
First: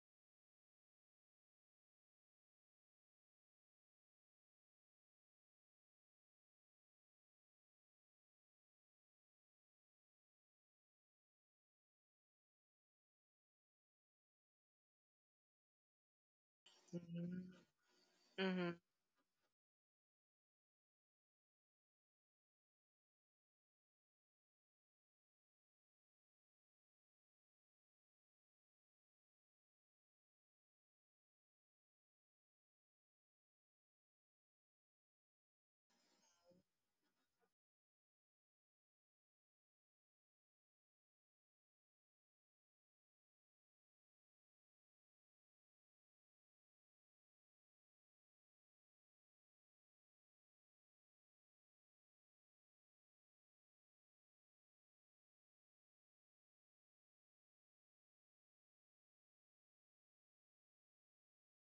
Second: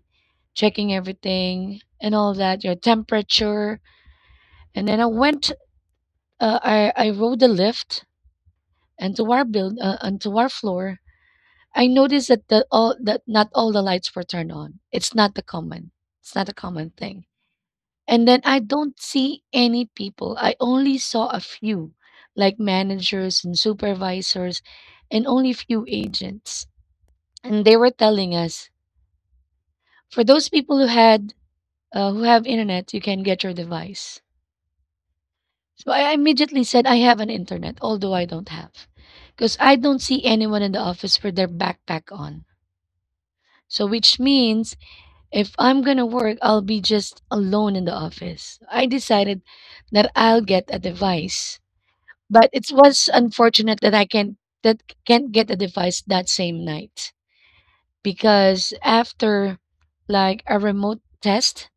Speaker 1: checking everything and all of that, your temperature. And then I went, I rode the lift and to our onto our floor. I noticed that the, all that not all the lights were turned on. It's not the common. It's not a common thing. And then I
Speaker 2: Mhm.
Speaker 1: don't see any people. I only saw a few, like managers and supervisors, and only few agents. And they were telling us, for those people who have internet, you can get your device. So I immediately said I have an internet, although I don't have, because I don't see anyone in the office with their backpack on. So which means if I'm gonna work, I'll be just alone in the office. I decided that I'll get a device, but it was unfortunate that I can't that can't get a device that same night because after like a remote test,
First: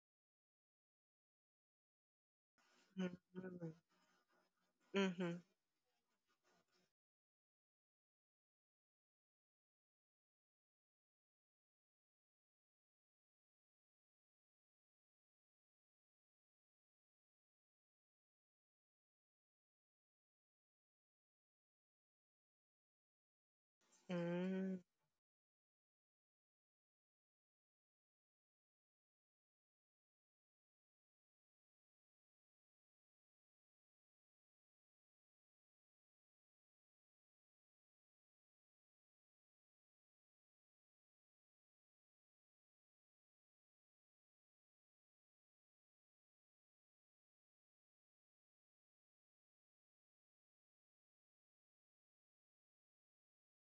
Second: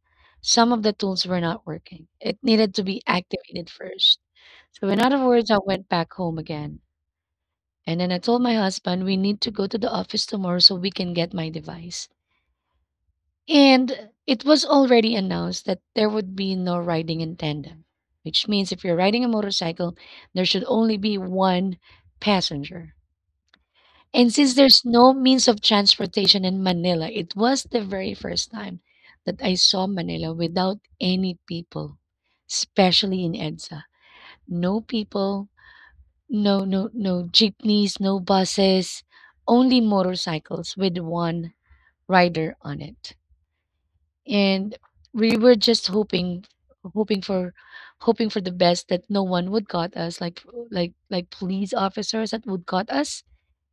Speaker 1: some of the tools were not working. It needed to be activated
Speaker 2: Mhm.
Speaker 1: first. So, in other
Speaker 2: Mhm.
Speaker 1: words, I went back home again. And then I told my husband, we need to go to the office tomorrow so we can get my device. And it was already announced that there would be no riding in tandem, which means if you're riding a motorcycle, there should only be one passenger.
Speaker 2: Mhm.
Speaker 1: And since
Speaker 2: Mhm.
Speaker 1: there's no means of transportation in Manila, it was the very first time that I saw Manila without any people, especially in EDSA. No people, no no jeepneys, no buses, only motorcycles with one rider on it. And we were just hoping for hoping for the best that no one would got us like like police officers that would got us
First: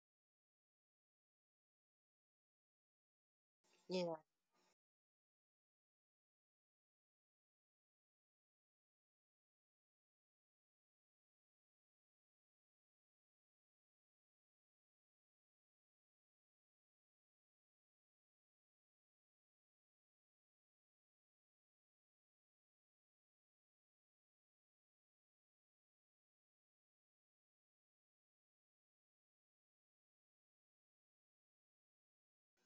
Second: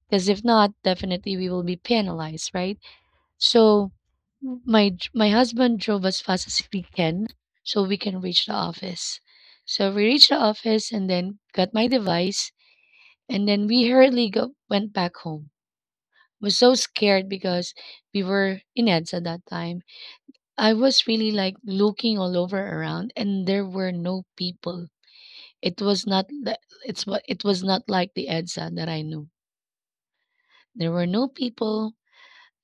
Speaker 1: because if not definitely we will be penalized, right? So
Speaker 2: Yeah.
Speaker 1: my husband drove as fast as we can so we can reach the office. So we reached the office and then got my device, and then we went back home. Was so scared because we were in EDSA that time. I was really like looking all over around, and there were no people. It was not like the EDSA that I knew. There were no people,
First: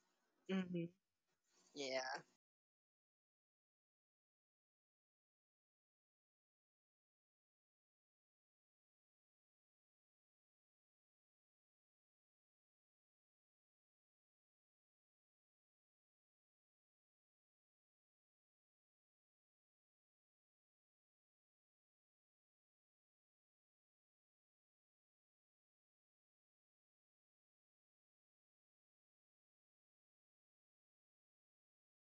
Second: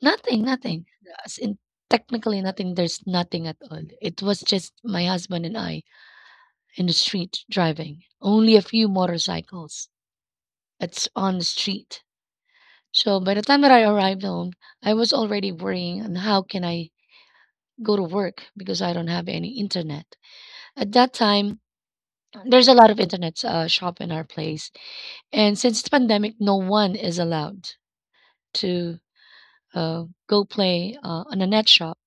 Speaker 1: nothing, nothing.
Speaker 2: Mhm.
Speaker 1: As in
Speaker 2: Yeah.
Speaker 1: technically nothing. There's nothing at all. It was just my husband and I in the street driving. Only a few motorcycles. It's on the street. So by the time that I arrived home, I was already worrying on how can I go to work because I don't have any internet. At that time, there's a lot of internet shop in our place, and since the pandemic, no one is allowed to go play on a net shop.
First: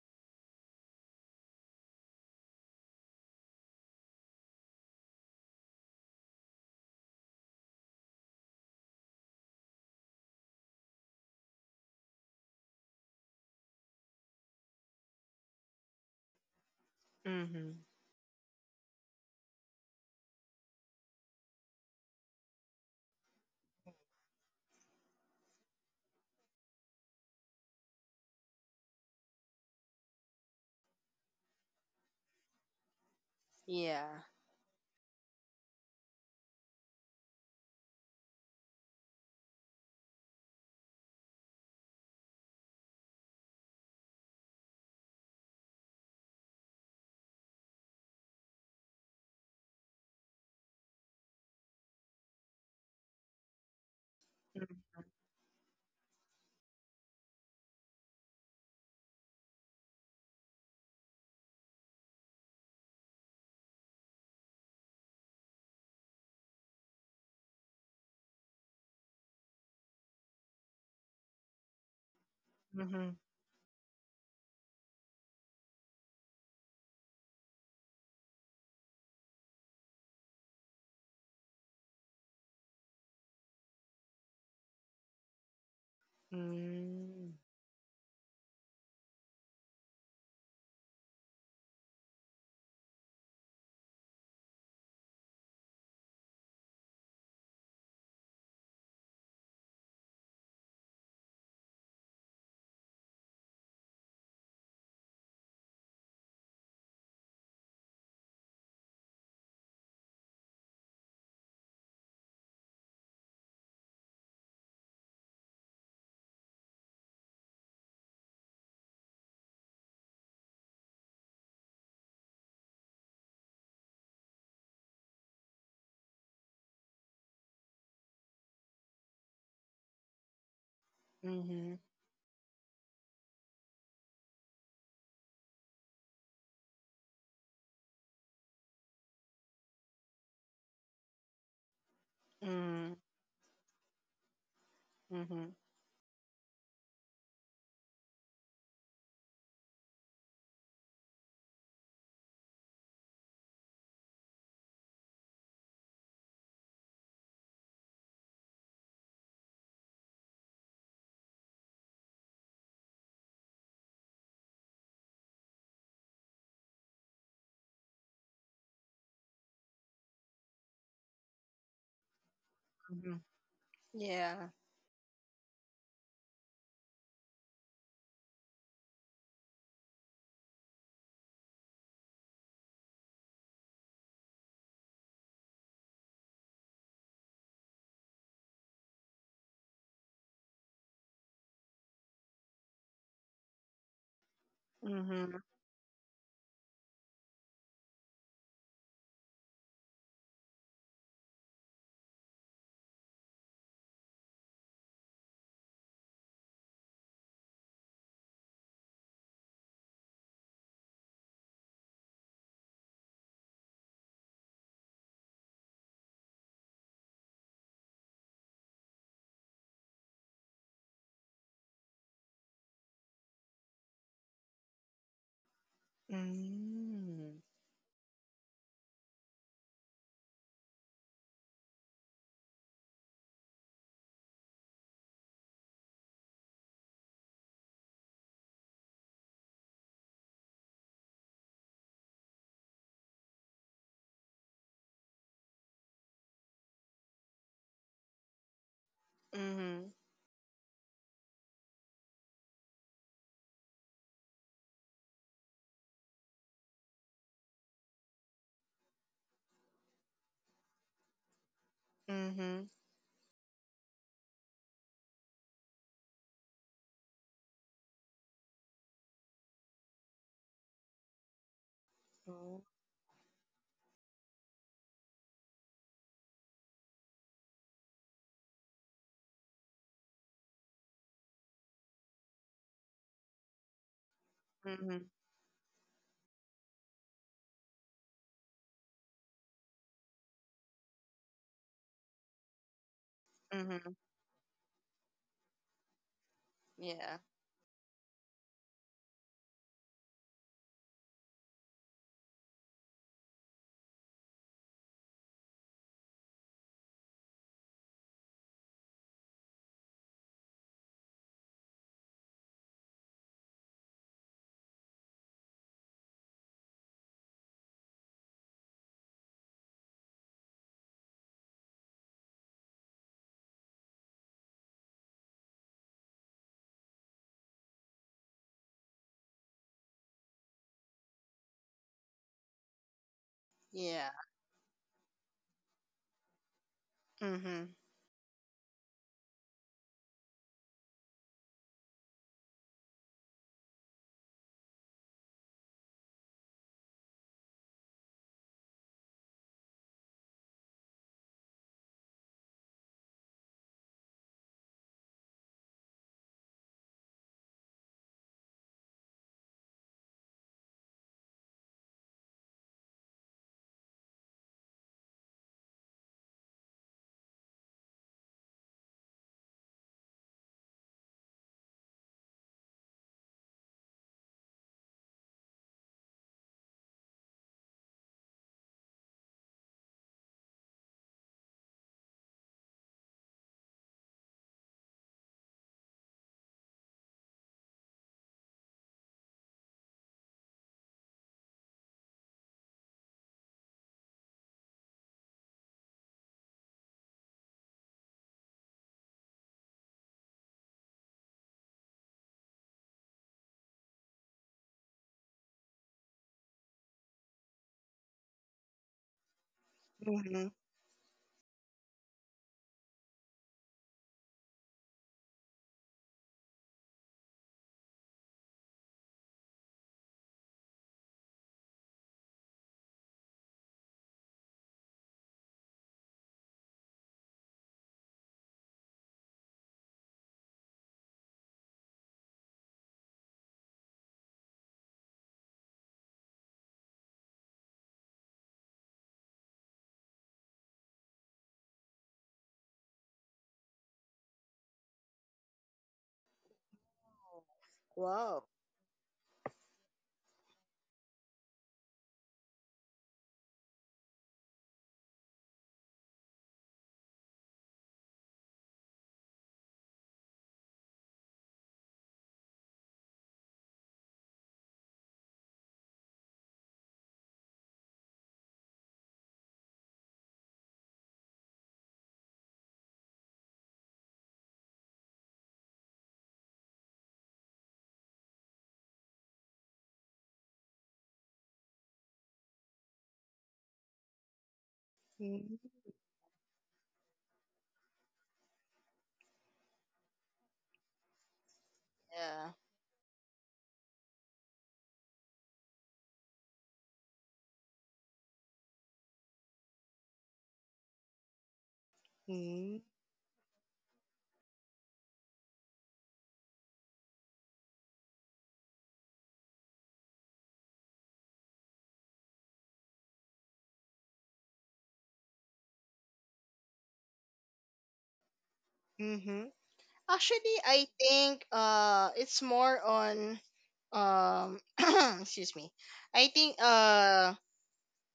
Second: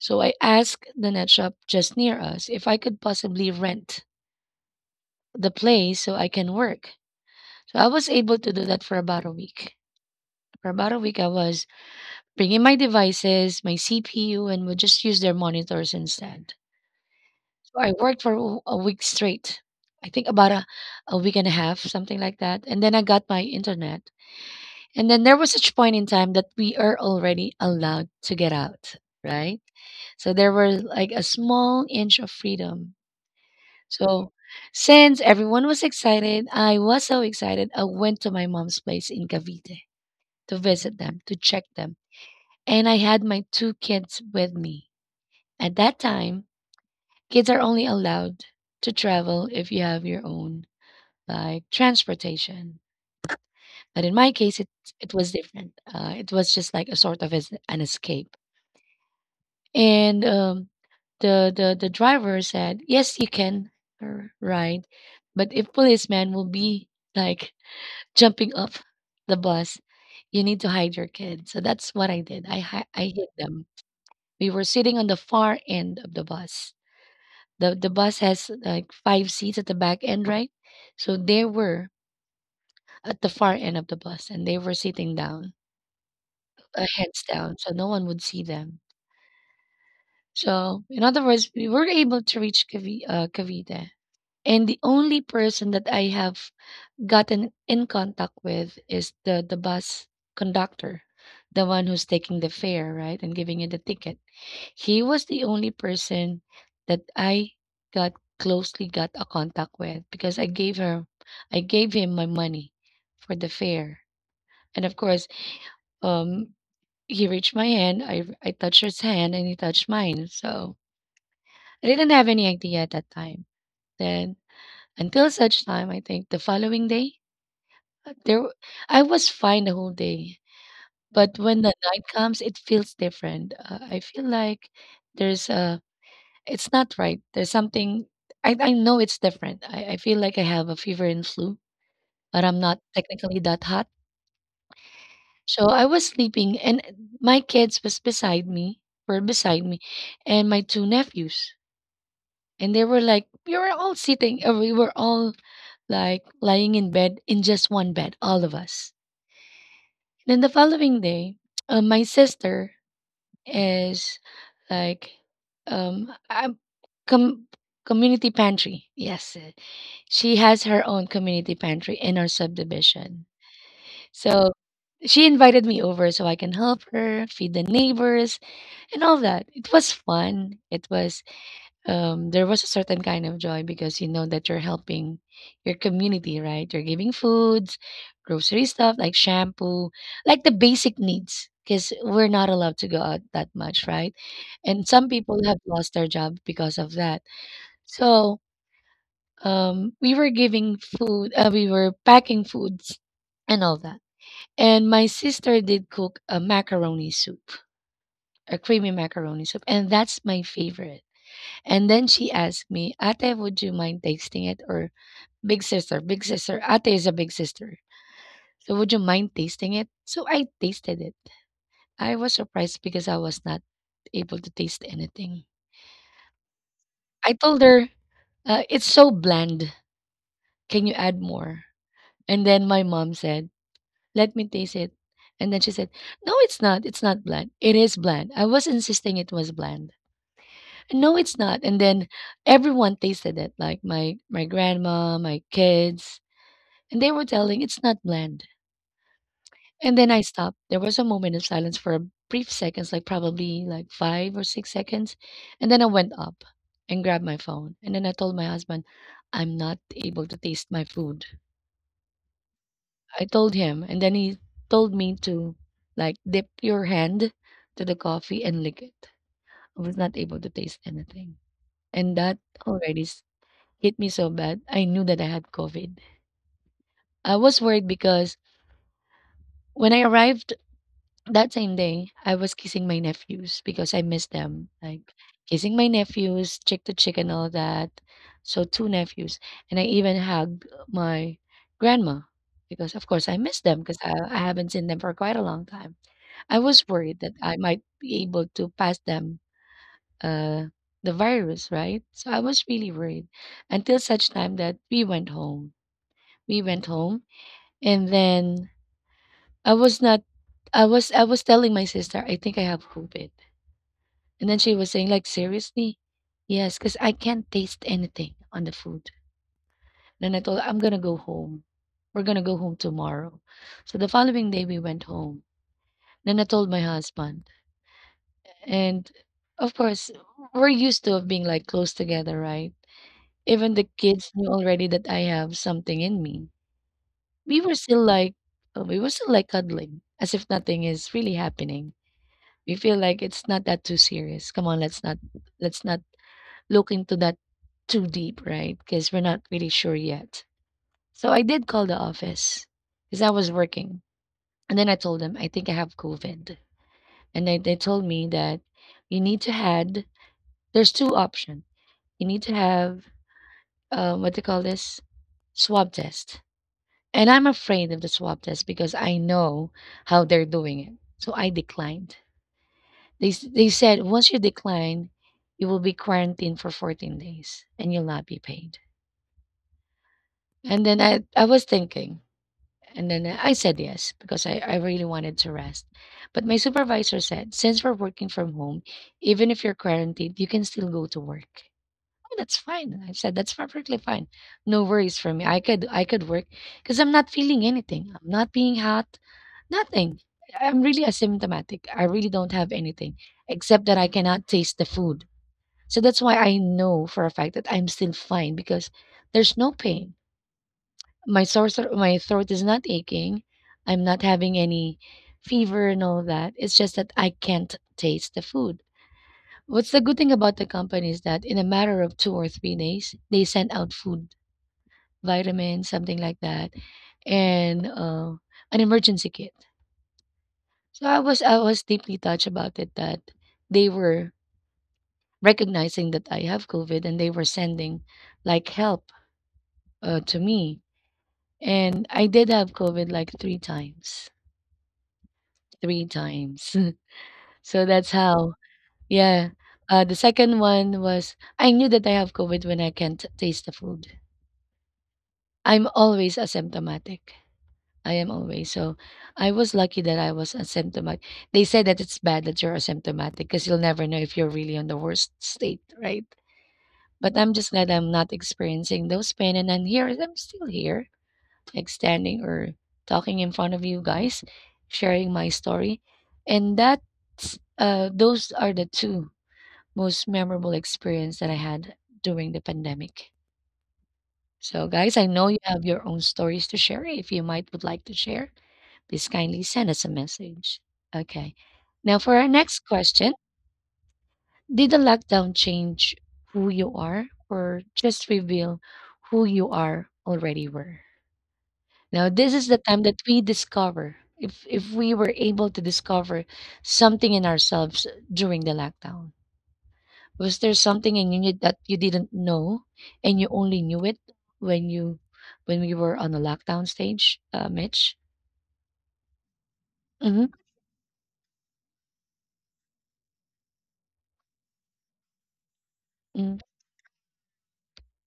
Speaker 1: So I asked the net shop just near us if I could possibly rent the place so I can work. So I was able to do that for about a week. For about a week, I was bring in my devices, my CPU, and would just use their monitors instead. So
Speaker 2: Mhm.
Speaker 1: I worked for a week straight. I think about a week and a half, something like that. And then I got my internet. And then there was such a point in time that we are already allowed to get out, right? So there were like a small inch of freedom.
Speaker 2: Yeah.
Speaker 1: So since everyone was excited, I was so excited. I went to my mom's place in Cavite to visit them, to check them. And I had my two kids with me. At that time, kids are only allowed to travel if you have your own like transportation. But in my case, it was different. It was just like a sort of as an escape. And the driver said, "Yes, you can ride, but if policeman will be like jumping off the bus, you need to hide your kid." So that's what I did. I
Speaker 2: Mhm.
Speaker 1: hid them. We were sitting on the far end of the bus. The bus has like five seats at the back end, right? So they were at the far end of the bus and they were sitting down, heads
Speaker 2: Mhm.
Speaker 1: down, so no one would see them. So in other words, we were able to reach Cavite, and the only person that I have gotten in contact with is the bus conductor, the one who's taking the fare, right, and giving you the ticket. He was the only person that I got got a contact with because I gave him my money for the fare. And of course, um he reached my hand, I touched his hand and he touched mine. So I didn't have any idea at that time. Then until such time I think the following day, uh, there w- I was fine the whole day. But when the
Speaker 2: Mhm.
Speaker 1: night comes, it feels different. I feel like there's a It's not right. There's something I know it's different. I feel like I have a fever and flu, but I'm not
Speaker 2: Mhm.
Speaker 1: technically that hot.
Speaker 2: Mhm.
Speaker 1: So I was sleeping and my kids was beside me, were beside me, and my two nephews. And they were like, we were all like lying in bed in just one bed, all of us. Then the following day, my sister is like um um, com- community pantry. Yes, she has her own community pantry in our
Speaker 2: Mhm.
Speaker 1: subdivision. So
Speaker 2: Yeah.
Speaker 1: she invited me over so I can help her feed the neighbors and all that. It was fun. It was there was a certain kind of joy because you know that you're helping your community, right? You're giving foods, grocery stuff like shampoo, like the basic needs, because we're not allowed to go out that much, right? And some people
Speaker 2: Mhm.
Speaker 1: have lost their job because of that. So we were giving food, we were packing foods and all that. And my sister did cook a macaroni soup, a creamy macaroni soup, and that's my favorite. And then she asked me, "Ate, would you mind tasting it?" Or big sister, big sister. Ate is a big sister. So would you mind tasting it? So I tasted it. I was surprised because I was not able to taste anything. I
Speaker 2: Mhm.
Speaker 1: told her, it's so bland. Can you add more? And then my mom said, let me taste it. And then she said, no, it's not. It's not bland. It is bland. I was insisting it was bland. No, it's not. And then everyone tasted it, like my grandma, my kids, and they were telling it's not bland. And
Speaker 2: Mhm.
Speaker 1: then I stopped. There was a moment of silence for a brief seconds, like probably like five or six seconds. And then I went up and grabbed my phone. And then I told my husband, I'm not able to taste my food.
Speaker 2: Mhm.
Speaker 1: I told him, and then he told me to like dip your hand to the coffee and lick it. I was not able to taste anything. And that
Speaker 2: Oh.
Speaker 1: already s- hit me so bad. I knew that I had COVID. I was worried because when I arrived that same day, I was kissing my nephews because I missed them, like,
Speaker 2: Mhm.
Speaker 1: kissing my nephews, cheek to cheek and all that. So 2 nephews, and I even hugged my grandma because, of course, I miss them 'cause
Speaker 2: Mhm.
Speaker 1: I haven't seen them for quite a long time. I was worried
Speaker 2: Yeah.
Speaker 1: that I might be able to pass them, uh, the virus, right? So I was really worried until such time that we went home. We went home, and then I was not I was I was telling my sister, "I think I have COVID." And then she was saying, like, seriously? Yes, because I can't taste anything on the food. Then I told her, I'm gonna go home. We're gonna go home tomorrow. So the following day we went home. Then I told my husband. And of course, we're used to of being like close together, right? Even the
Speaker 2: Yeah.
Speaker 1: kids knew already that I have something in me. We were
Speaker 2: Mhm.
Speaker 1: still like we were still like cuddling, as if nothing is really happening. We feel like it's not that too serious. Come on, let's not look into that too deep, right? Because we're not really sure yet. So I did call the office because I was working. And then I told them, I think I have COVID. And they told me that you need to had there's two options. You need to have, what they call this, swab test. And I'm afraid of the swab test because I know how they're doing it. So I declined. They said, once you decline, you will be quarantined for 14 days and you'll not be paid. And then I was thinking, and then I said yes because I really wanted to rest. But my supervisor said, since we're working from home, even if you're quarantined, you can still go to work. Oh, that's fine. I said that's perfectly fine. No worries for me. I could work because I'm not feeling anything. I'm not being hot. Nothing. I'm really asymptomatic. I really don't have anything except that I cannot taste the food. So that's why I know for a fact that I'm still fine because there's no pain,
Speaker 2: mhm.
Speaker 1: my sore, my throat is not aching. I'm not having any fever and all that. It's just that I can't taste the food. What's the good thing about the company is that in a matter of 2 or 3 days, they send out food, vitamins, something like that, and, an emergency kit. So I was deeply touched about it that they were recognizing that I have COVID and they were sending, like, help, to me. And I did have COVID, like, 3 times. 3 times. So that's how,
Speaker 2: Whoa.
Speaker 1: yeah. The second one was I knew that I have COVID when I can't taste the food. I'm always asymptomatic. I am always. So I was lucky that I was asymptomatic. They say that it's bad that you're asymptomatic because you'll never know if you're really on the worst state, right? But I'm just glad I'm not experiencing those pain and I'm still here, like standing or talking in front of you guys, sharing my story. And that's, those are the two most memorable experience that I had during the pandemic. So guys, I know you
Speaker 2: Mhm.
Speaker 1: have your own stories to share. If you might would like to share, please kindly send us a message. Okay. Now for our
Speaker 2: Yeah.
Speaker 1: next question, did the lockdown change who you are or just reveal who you are already were? Now, this is the
Speaker 2: Mm-hmm.
Speaker 1: time that we discover if we were able to discover something in ourselves during the lockdown. Was there something in you that you didn't know and you only knew it when you, when we were on the lockdown stage, Mitch? Mm-hmm.
Speaker 2: Actually, I think it's more on, um excuse me. I
Speaker 1: Mm-hmm.
Speaker 2: think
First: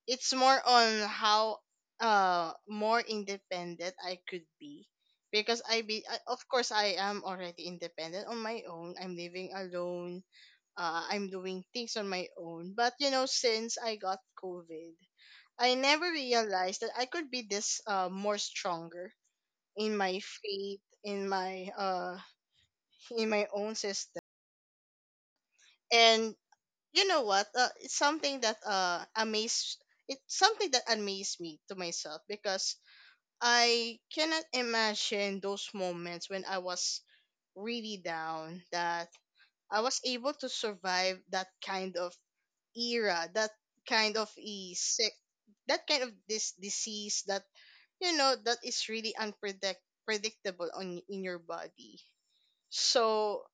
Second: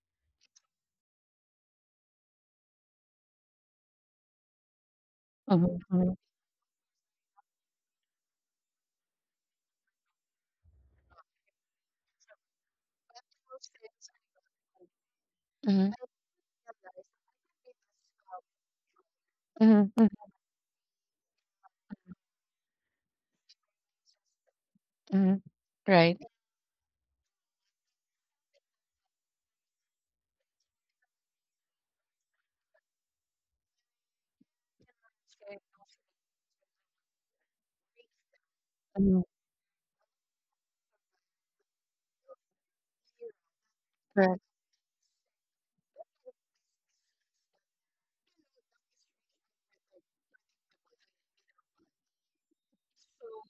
Speaker 2: it's more on how more independent I could be, because
Speaker 1: Mm-hmm.
Speaker 2: of course I am already independent on my own. I'm living alone. I'm doing things on my own. But you know, since I got COVID, I
Speaker 1: Mm-hmm.
Speaker 2: never realized that I could be this more stronger in
Speaker 1: Mm-hmm.
Speaker 2: my faith, in my own system.
Speaker 1: Mm-hmm. Right.
Speaker 2: And you know what? It's something that amazed it's something that amazed me to myself because I cannot imagine those moments when I was really down that
Speaker 1: Mm-hmm.
Speaker 2: I was able to survive that kind of era, kind of
Speaker 1: Correct.
Speaker 2: a sick that kind of this disease that, you know, that is really unpredictable on in your body. So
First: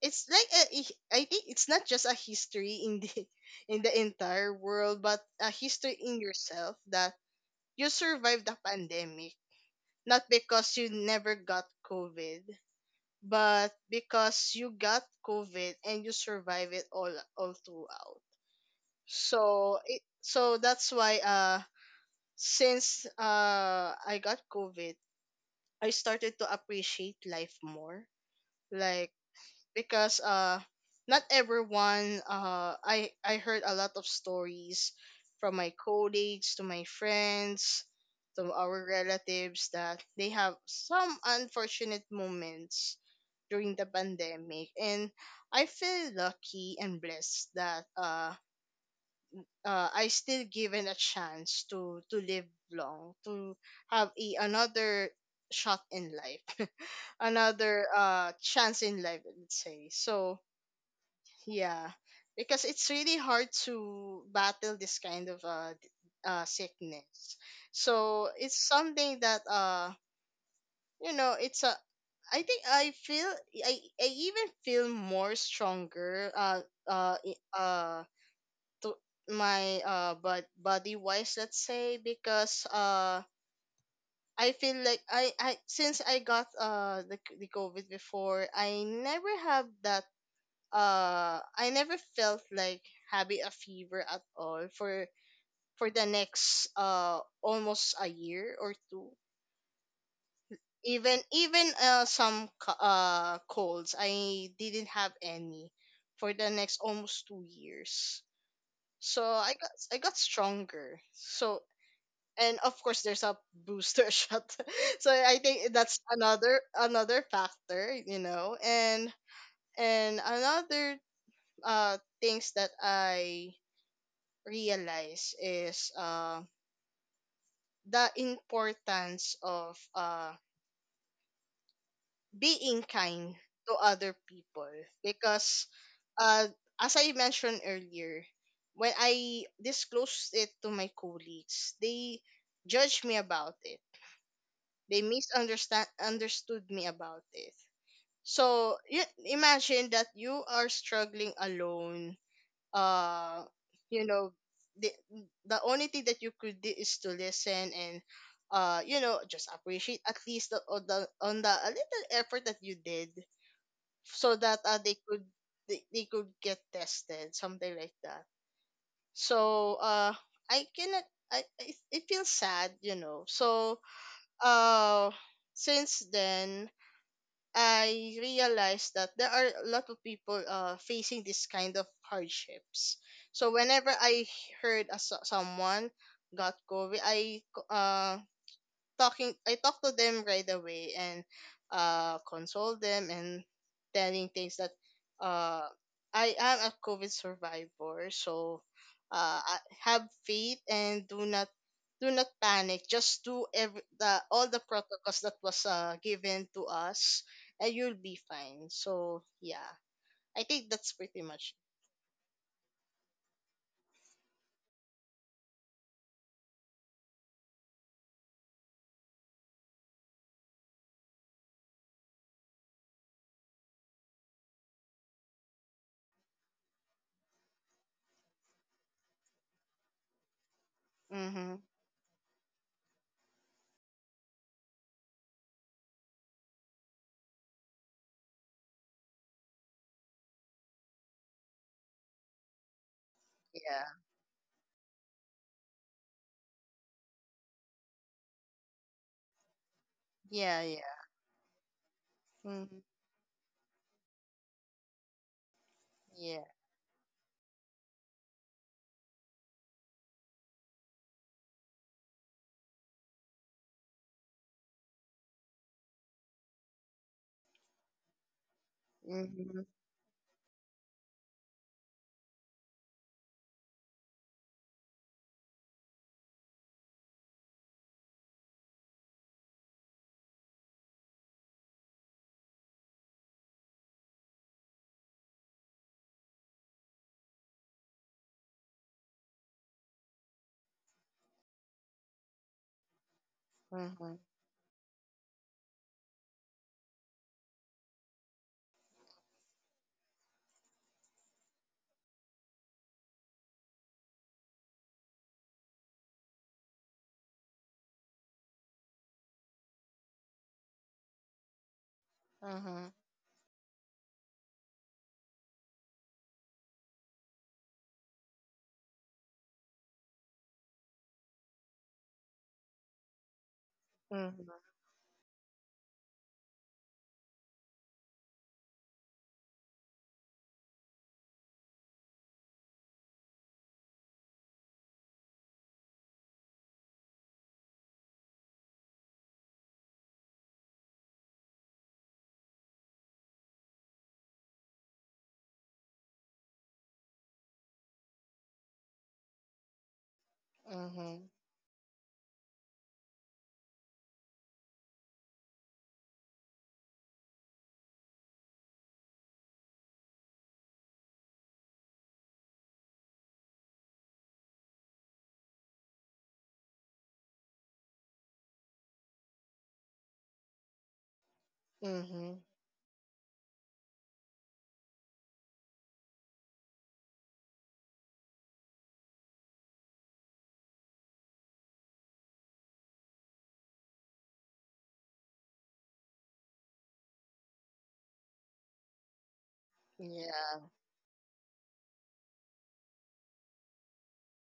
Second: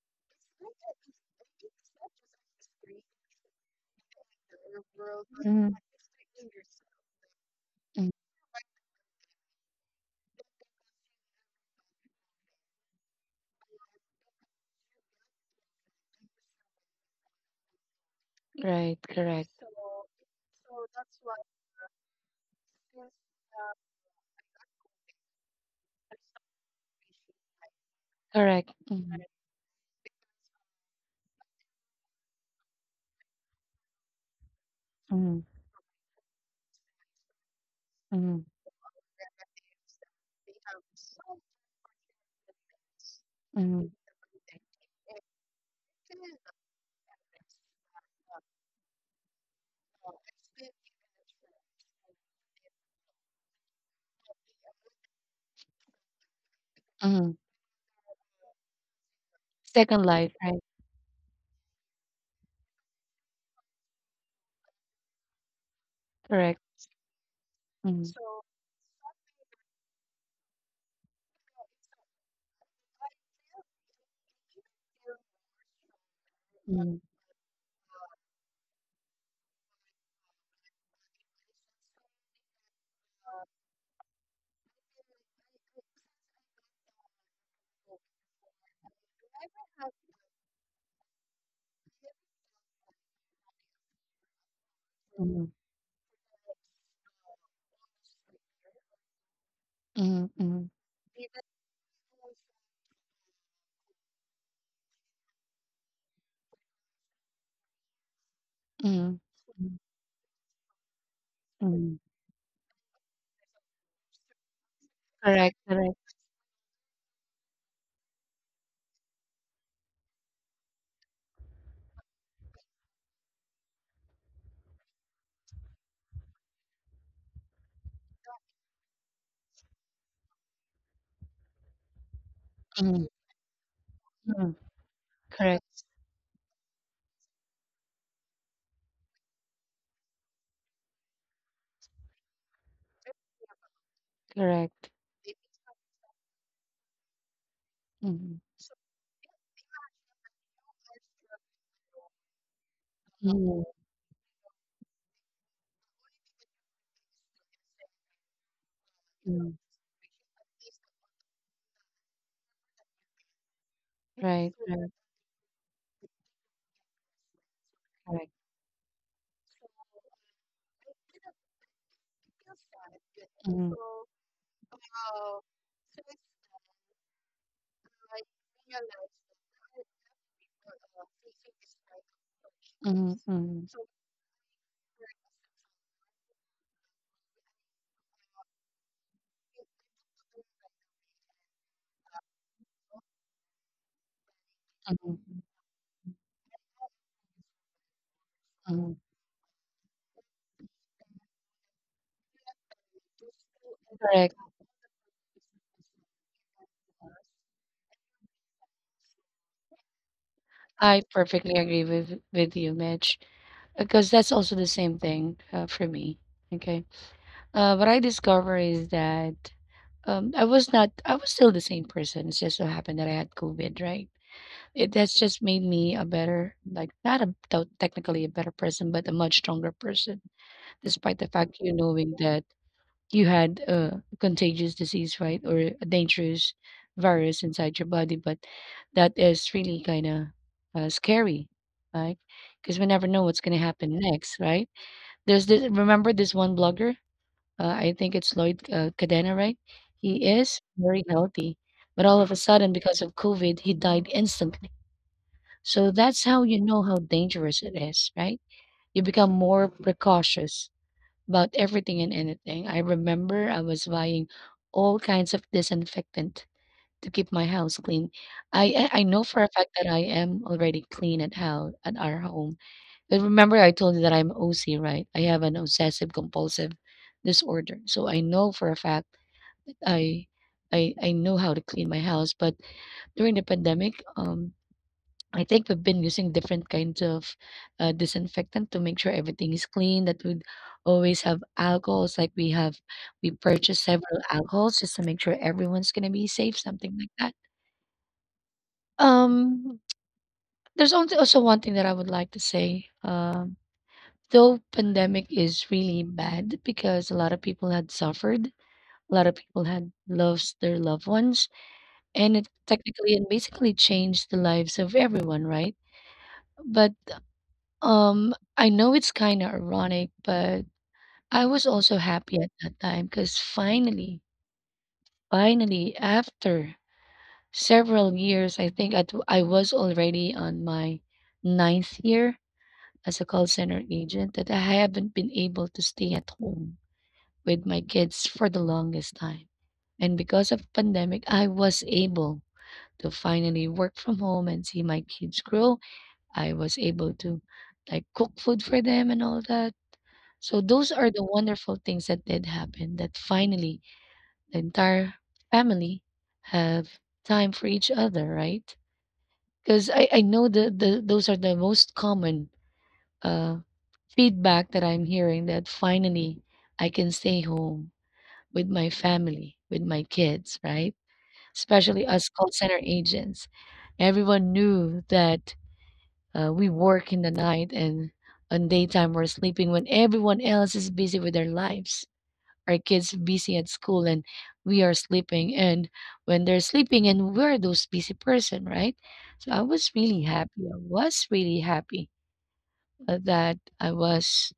Speaker 2: it's like a, I think it's not just a history in the in the entire world, but a history in yourself that you
Speaker 1: Mm.
Speaker 2: survived the pandemic, not because you never got COVID, but because you got COVID and you survive it all throughout.
Speaker 1: Right. Correct.
Speaker 2: So that's why, since I got COVID, I started to appreciate life more.
Speaker 1: Correct.
Speaker 2: Like,
Speaker 1: Mm-hmm.
Speaker 2: because not everyone, I heard a lot of stories from my colleagues to my friends
Speaker 1: Mm-hmm.
Speaker 2: to our relatives that they have some unfortunate moments during the
Speaker 1: Mm-hmm.
Speaker 2: pandemic, and I feel lucky and blessed that, I still given a chance to live long, to have a, another shot in life,
Speaker 1: Mm-hmm.
Speaker 2: another chance in life, let's say.
Speaker 1: Second life.
Speaker 2: So
Speaker 1: Right.
Speaker 2: yeah, because it's really hard to battle this kind of,
Speaker 1: Correct.
Speaker 2: sickness.
Speaker 1: Mm-hmm.
Speaker 2: So it's something that, you know, it's a, I think I feel, I even feel more stronger, uh i- uh to my but body wise, let's say, because I feel like, I since I got the COVID before, I never have that, I never felt like having a fever at all
Speaker 1: Mm-hmm.
Speaker 2: for the next almost a year or two.
Speaker 1: Mm-hmm.
Speaker 2: Even some colds, I didn't have any for the next almost 2 years. So
Speaker 1: Mm-hmm.
Speaker 2: I got stronger. So,
Speaker 1: Mm.
Speaker 2: and of course there's a booster shot. So I
Speaker 1: Correct,
Speaker 2: think that's
Speaker 1: correct.
Speaker 2: another factor, you know. And another things that I realize is, the importance of, being
Speaker 1: Mm,
Speaker 2: kind to other
Speaker 1: mm.
Speaker 2: people because,
Speaker 1: Correct,
Speaker 2: uh, as I mentioned earlier, when I disclosed it to my colleagues, they judged me about it.
Speaker 1: correct.
Speaker 2: They misunderstand understood me about it.
Speaker 1: Mm,
Speaker 2: So you imagine that you are struggling alone uh
Speaker 1: mm.
Speaker 2: you know the, the only thing that you could do is to listen and just appreciate at least the a little effort that you did so that they could they could get tested, something like that.
Speaker 1: Correct.
Speaker 2: So I cannot, it feels sad. So uh since then, I realized that there are a lot of people facing this kind of hardships. So
Speaker 1: Mm,
Speaker 2: whenever I heard a, someone got COVID, I talk to them right away and console them, and telling things that
Speaker 1: mm,
Speaker 2: uh I am a COVID survivor, so
Speaker 1: mm.
Speaker 2: I have faith and do not, do not panic, just do every the all the protocols that was given to us and you'll be fine. So yeah, I think that's
Speaker 1: I
Speaker 2: pretty much
Speaker 1: perfectly agree with you, Mitch, because that's also the same thing, for me. Okay. What I discover is that, I was not, I was still the same person. It's just so happened that I had COVID, right? It, that's just made me a better, like not a technically a better person, but a much stronger person,
Speaker 2: it.
Speaker 1: despite the
Speaker 2: Mm-hmm.
Speaker 1: fact you knowing that you had a contagious disease, right? Or a dangerous virus inside your body. But that is really kind of, scary, right? Because we never know what's going to
Speaker 2: Yeah,
Speaker 1: happen next, right? There's this, remember this one blogger? I think it's Lloyd, Cadena, right? He
Speaker 2: yeah,
Speaker 1: is
Speaker 2: yeah.
Speaker 1: very healthy. But all of a
Speaker 2: Mm-hmm.
Speaker 1: sudden, because of COVID, he died instantly. So that's
Speaker 2: Yeah.
Speaker 1: how you know how dangerous it is, right? You become more precautious about everything and anything. I remember I was buying all kinds of disinfectant to keep my house clean. I know for a
Speaker 2: Mm-hmm.
Speaker 1: fact that I am already clean at how at our home. But remember I told you that I'm OC, right? I have an obsessive compulsive disorder. So I know for a fact I I know how to clean my house, but during the pandemic, I think we've been using different kinds of, disinfectant to make sure everything is clean. That would always have alcohols, like we have, we purchase
Speaker 2: Mm-hmm.
Speaker 1: several alcohols just to make sure everyone's gonna be safe, something like that. Um, there's also one thing that I would like to say. Though pandemic is really bad because a lot of people had suffered, a lot of people had lost their loved ones, and it
Speaker 2: Mm-hmm.
Speaker 1: technically and basically changed the lives of everyone, right? But, I know it's kinda ironic, but I was also happy at that time because finally,
Speaker 2: Mm-hmm.
Speaker 1: finally, after several years, I think I was already on my ninth year as a call center agent that I haven't been able to stay at home with my kids for the longest time. And because of pandemic, I was able to finally work from home and see my kids grow. I was able to, like, cook food for them and all that. So those are
Speaker 2: Mm-hmm.
Speaker 1: the wonderful things that did happen that finally the entire family have time for each other, right? Because I know the those are the most common, uh, feedback that I'm hearing that finally I can stay home with my family, with my kids, right? Especially us
Speaker 2: Mm-hmm.
Speaker 1: call center agents. Everyone knew that, we work in the night and on daytime we're sleeping when everyone else is busy with their lives, our kids busy at school, and we are sleeping, and when they're sleeping and we're those busy person, right? So i was really
Speaker 2: Yeah.
Speaker 1: happy i was really happy that I was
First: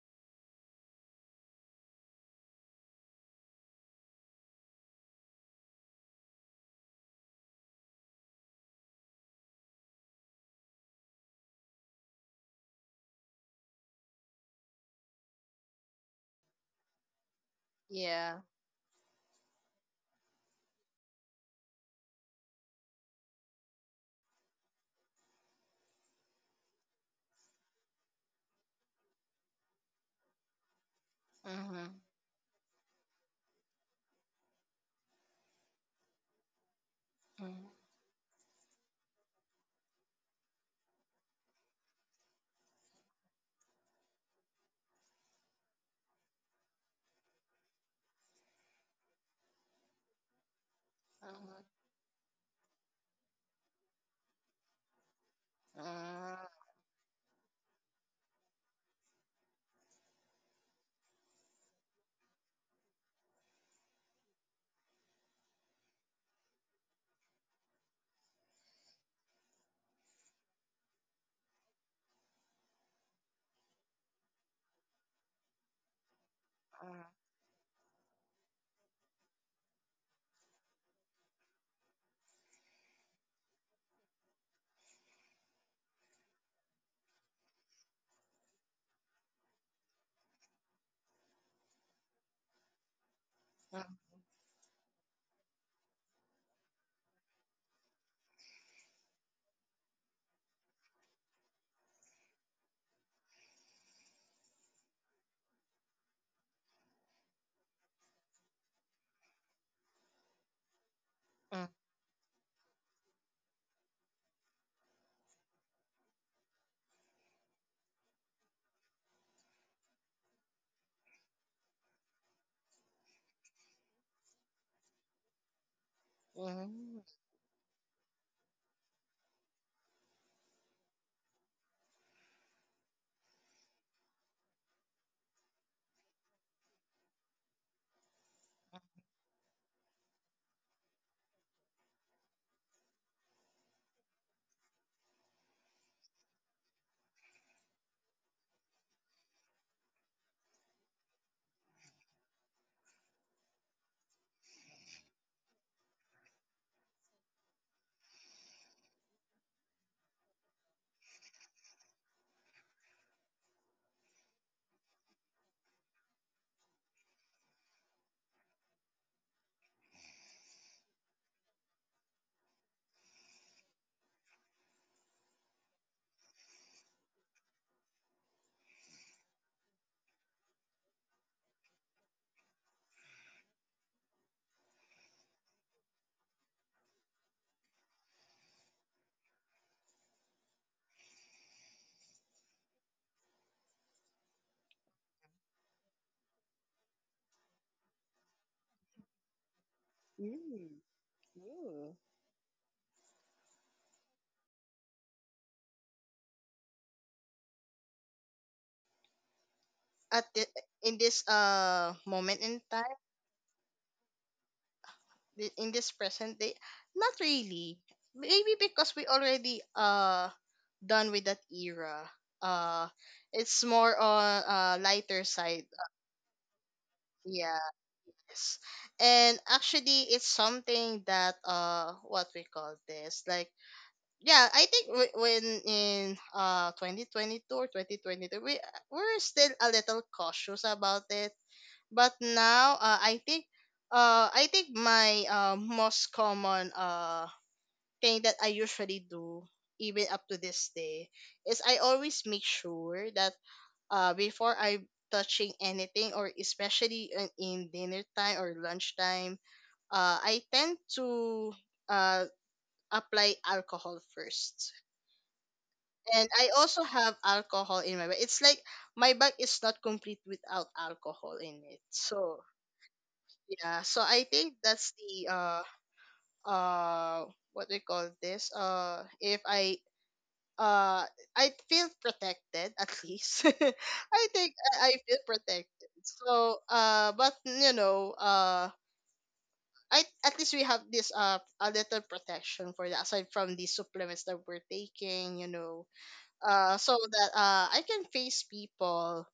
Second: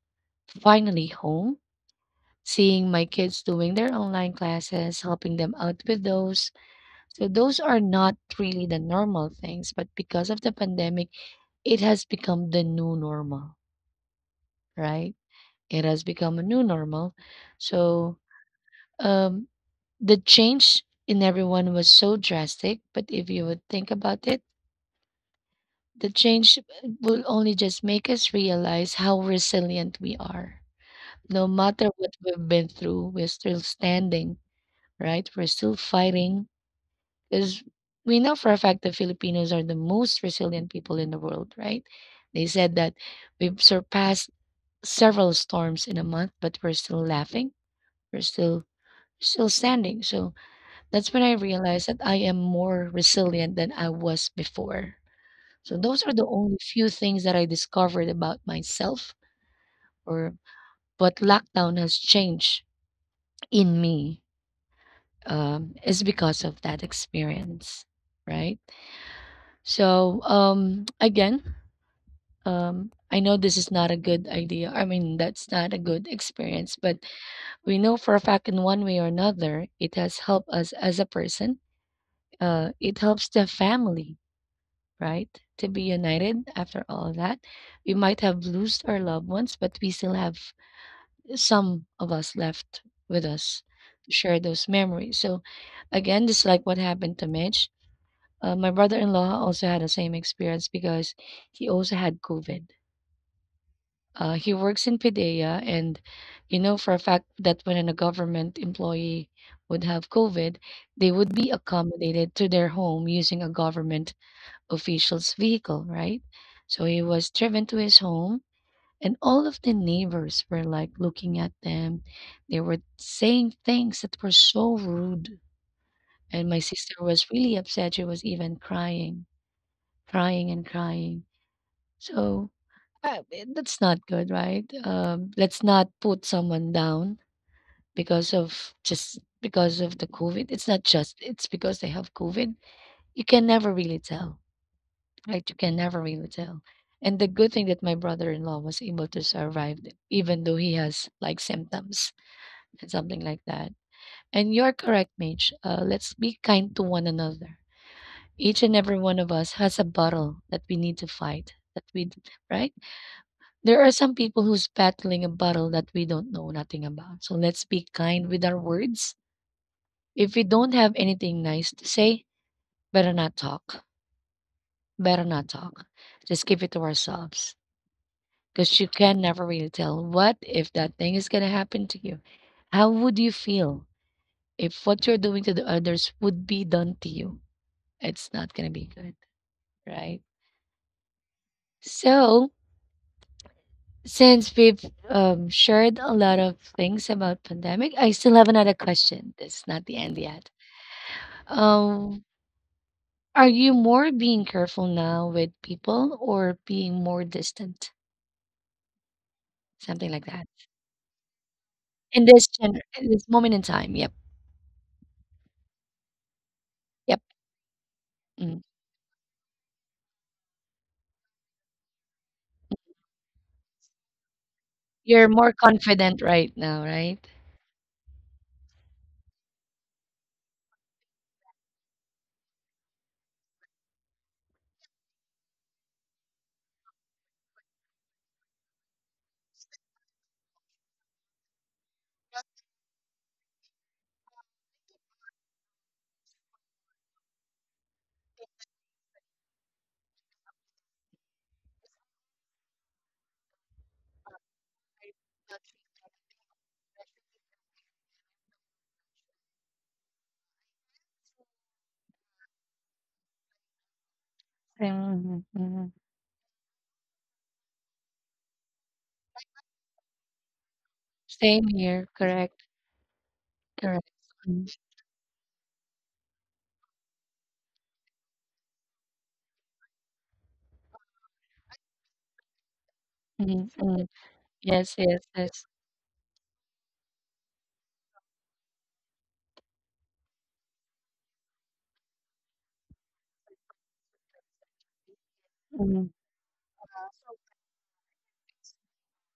Speaker 1: finally home, seeing my kids doing their online classes, helping them out with those. So those are not really the normal things, but because of the pandemic, it has become the new normal, right? It has become a new normal. So,
Speaker 2: Yeah.
Speaker 1: Um, the change in everyone was so drastic, but if you would think about it, the change, will only just make us realize how resilient we are. No
Speaker 2: Mm-hmm.
Speaker 1: matter what we've been through, we're still standing, right? We're still fighting
Speaker 2: Mm-hmm.
Speaker 1: because we know for a fact that Filipinos are the most resilient people in the world, right? They said that we've surpassed several storms in a month, but we're still laughing. We're still standing. So that's when I
Speaker 2: Mm-hmm.
Speaker 1: realized that I am more resilient than I was before. So those are the only few things that I discovered about myself, or what lockdown has changed in me, is because of that experience, right? So, again, I know this is not a good idea. I mean, that's not a good experience, but
Speaker 2: Mm-hmm.
Speaker 1: we know for a fact in one way or another, it has helped us as a person. It helps the family, right? To be united after all that. We might have lost our loved ones, but we still have some of us left with us
Speaker 2: Mm-hmm.
Speaker 1: to share those memories. So, again, just like what happened to Mitch, my brother in law also had the same experience because he also had COVID. He works in Pidea, and you know for a fact that when a government employee would have COVID, they would be accommodated to their home using a government official's vehicle, right? So he was driven to his home, and all of the neighbors were like looking at them. They were saying things that were so rude. And my sister
Speaker 2: Mm.
Speaker 1: was really upset. She was even crying, crying, and crying. So, that's not good, right? Let's not put someone down because of, just because of the COVID. It's not just, it's because they have COVID. You can never really tell. Right, you can never really tell. And the good thing that my brother-in-law was able to survive, even though he has like symptoms and something like that. And you're correct, Mage. Let's be kind to one another. Each and every one of us has a battle that we need to fight. That we, right? There are some people who's battling a battle that we don't know nothing about. So let's be kind with our words. If we don't have anything nice to say, better not talk. Better not talk. Just keep it to ourselves because you can never really tell what if that thing is going to happen to you. How would you feel if what you're doing to the others would be done to you? It's not going to be good, right? So, since we've, shared a lot of things about pandemic, I still have another question. This is not the end yet.
Speaker 2: Mm.
Speaker 1: Um, are you more being careful now with people or being more distant? Something like
Speaker 2: At the,
Speaker 1: that.
Speaker 2: in this
Speaker 1: In
Speaker 2: moment
Speaker 1: this
Speaker 2: in time,
Speaker 1: in this moment in time. Yep.
Speaker 2: in this present day, not
Speaker 1: Yep.
Speaker 2: really. Maybe
Speaker 1: Mm.
Speaker 2: because we already done with that era. Uh, it's more on lighter
Speaker 1: You're more
Speaker 2: side.
Speaker 1: confident right now, right?
Speaker 2: Yes. And actually, it's something that what we call this, like, yeah, I think when in 2022 or 2023, we we're still a little cautious about it. But now, I think my most common thing that I usually do, even up to this day, is I always make sure that before I touching anything, or especially in dinner time or lunchtime, I tend to uh apply alcohol first,
Speaker 1: Mhm, mhm.
Speaker 2: and I also have alcohol in my bag. It's like my bag is not complete without alcohol in
Speaker 1: Same
Speaker 2: it.
Speaker 1: here.
Speaker 2: So
Speaker 1: Correct.
Speaker 2: yeah, so
Speaker 1: Correct.
Speaker 2: I think
Speaker 1: Mm,
Speaker 2: that's the uh what do you call this? If I uh I feel protected at least.
Speaker 1: mm, mm.
Speaker 2: I think
Speaker 1: Yes,
Speaker 2: I
Speaker 1: yes,
Speaker 2: feel
Speaker 1: yes.
Speaker 2: protected. So but I, at least we have this a little protection for that, aside from the supplements that we're taking.
Speaker 1: Mhm,
Speaker 2: So that I can face people,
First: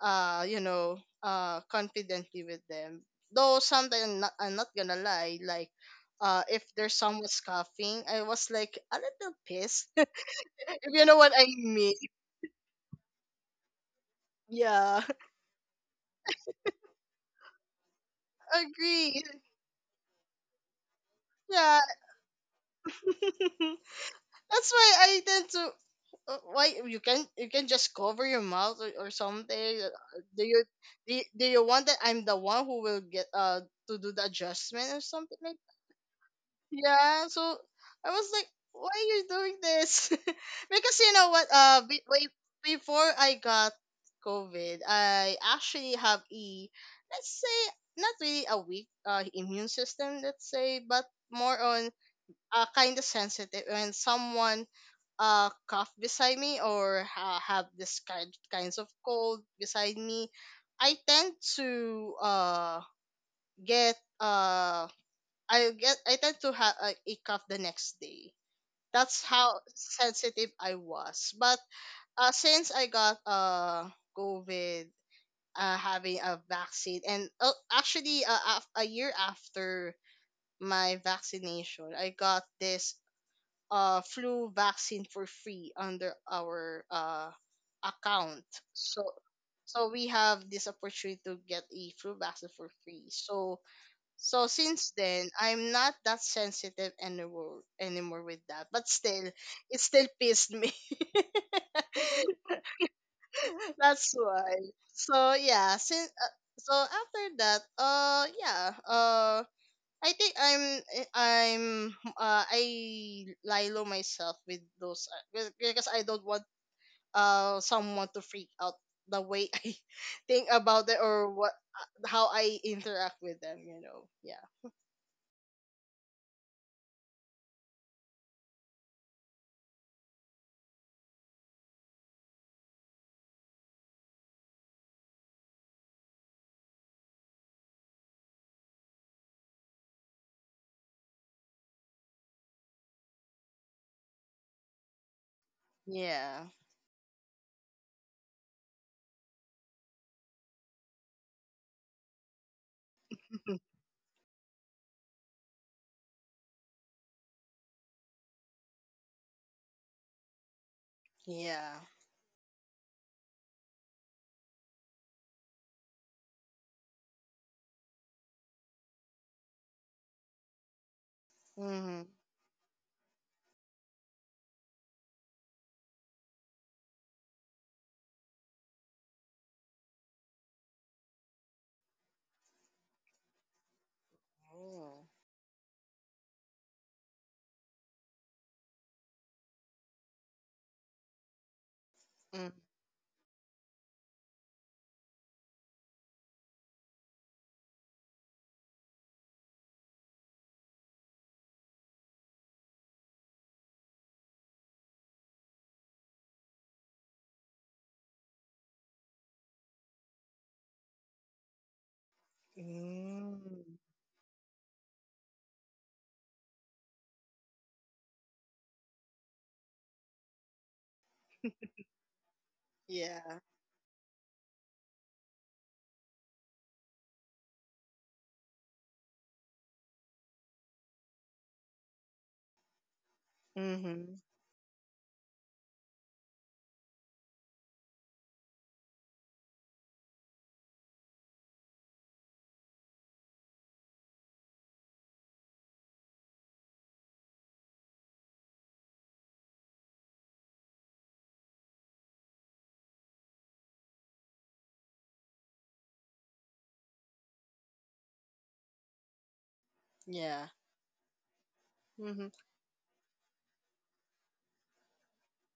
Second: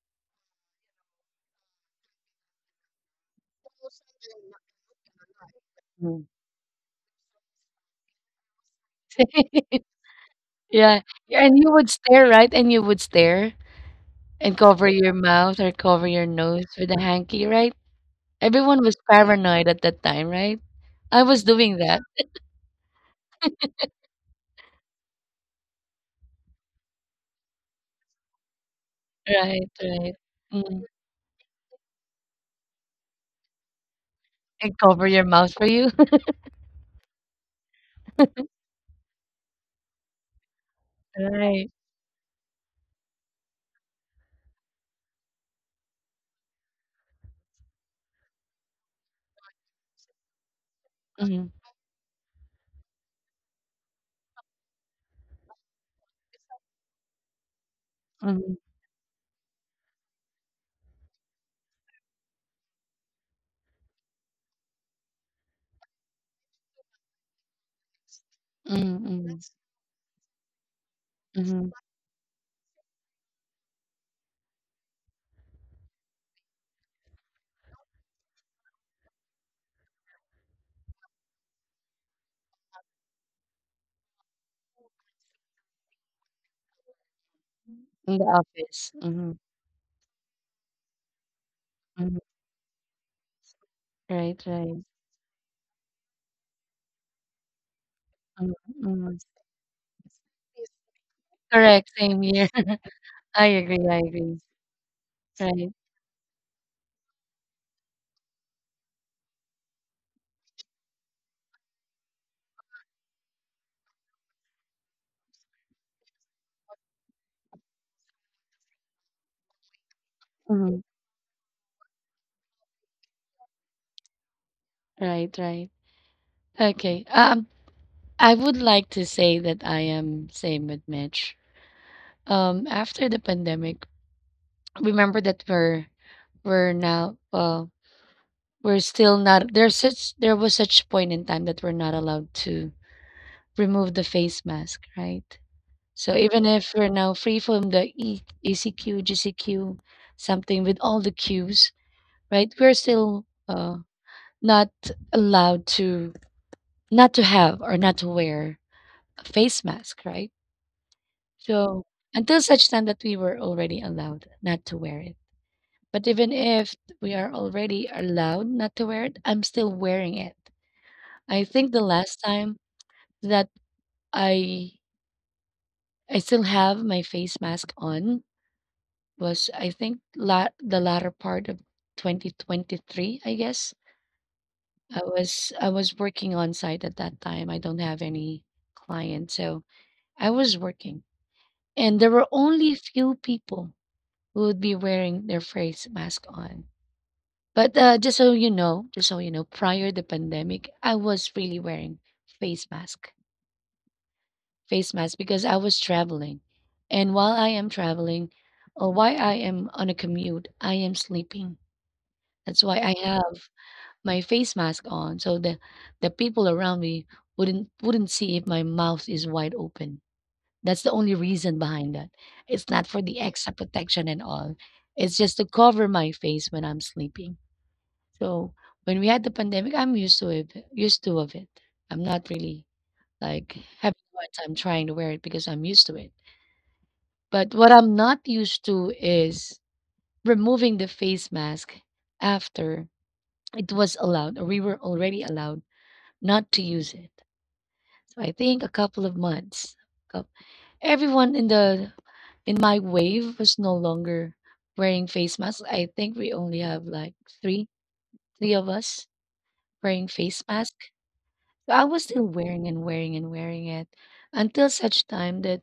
Speaker 2: confidently with them. Though sometimes I'm not gonna lie, like,
Speaker 1: mm.
Speaker 2: if there's someone scoffing, I was like a little pissed. If
Speaker 1: Yeah.
Speaker 2: you know what I
Speaker 1: Yeah, and you would
Speaker 2: mean?
Speaker 1: stare, right? And you would stare and cover
Speaker 2: Yeah,
Speaker 1: your mouth or cover your nose with a hanky, right? Everyone was
Speaker 2: agree.
Speaker 1: paranoid at that time, right? I was doing
Speaker 2: Yeah,
Speaker 1: that.
Speaker 2: that's why I tend to. Why you can, you can just cover your mouth, or something?
Speaker 1: Right, right.
Speaker 2: Do you
Speaker 1: Mm.
Speaker 2: do, do you want that I'm the one who will get to do the
Speaker 1: And
Speaker 2: adjustment or
Speaker 1: cover your
Speaker 2: something
Speaker 1: mouth
Speaker 2: like.
Speaker 1: for you.
Speaker 2: Yeah, so I was like, why are you doing this? Because you know what,
Speaker 1: Right.
Speaker 2: wait, before I got COVID, I actually have a, let's say, not really a weak immune system, let's say, but
Speaker 1: Mhm,
Speaker 2: more on kind of sensitive when someone cough beside me, or have this kind
Speaker 1: mhm,
Speaker 2: kinds of cold beside me, I tend to get I tend to have a cough the next day. That's
Speaker 1: mhm,
Speaker 2: how sensitive I was. But
Speaker 1: mhm.
Speaker 2: since I got COVID, having a vaccine, and a year after my vaccination, I got this flu vaccine for free under our
Speaker 1: In the
Speaker 2: account.
Speaker 1: office.
Speaker 2: So
Speaker 1: Mhm,
Speaker 2: so we have this opportunity to get a flu
Speaker 1: mhm.
Speaker 2: vaccine for free. So
Speaker 1: Right,
Speaker 2: so
Speaker 1: right.
Speaker 2: since then, I'm not that sensitive anymore with that. But
Speaker 1: Mhm.
Speaker 2: still, it still pissed me.
Speaker 1: Correct, same here. I agree, I
Speaker 2: That's
Speaker 1: agree.
Speaker 2: why. So
Speaker 1: Right.
Speaker 2: yeah, since so after that, yeah, I think I'm I'm uh I lie low myself with those. Because I don't want someone to freak out the way I think about it,
Speaker 1: Mhm.
Speaker 2: or what how I interact with them. You know. Yeah.
Speaker 1: Right, right. Okay. I would like to say that I am same with Mitch. After the pandemic, remember that we're now we're still, not there's such, there was such point in time that we're not allowed to remove the face mask, right? So
Speaker 2: Yeah.
Speaker 1: even if we're now free from the E ECQ, GCQ, something with all the cues, right? We're still not allowed to, not to have or not to wear a face mask, right?
Speaker 2: Yeah.
Speaker 1: So until such time that we were already allowed not to wear it. But even if we are already allowed not to wear it, I'm still wearing it. I think the
Speaker 2: Mhm.
Speaker 1: last time that I I still have my face mask on was I think the latter part of 2023, I guess.
Speaker 2: Oh.
Speaker 1: I was working on site at that time. I don't have any clients, so I was working and there were
Speaker 2: Mm.
Speaker 1: only few people who would be wearing their face mask on. But just so you know, prior the pandemic, I was really wearing face mask, face mask because I was traveling, and while I am traveling, or while I am on a commute, I am sleeping. That's why I
Speaker 2: Mm.
Speaker 1: have my face mask on, so the people around me wouldn't see if my mouth is wide open. That's the only reason behind that. It's not for the
Speaker 2: Yeah.
Speaker 1: extra protection and all. It's just to cover my face when I'm sleeping. So when we had the pandemic, I'm used to it. Used to of it. I'm not really like having a
Speaker 2: Mm-hmm.
Speaker 1: hard time trying to wear it because I'm used to it. But what I'm not used to is removing the face mask after it was allowed, or we were already allowed not to use it. So I think a couple of months, coup- everyone in the in my wave was no longer wearing face masks. I think we only have like three, three of us wearing face
Speaker 2: Yeah.
Speaker 1: mask. So I was still
Speaker 2: Mm-hmm.
Speaker 1: wearing it until such time that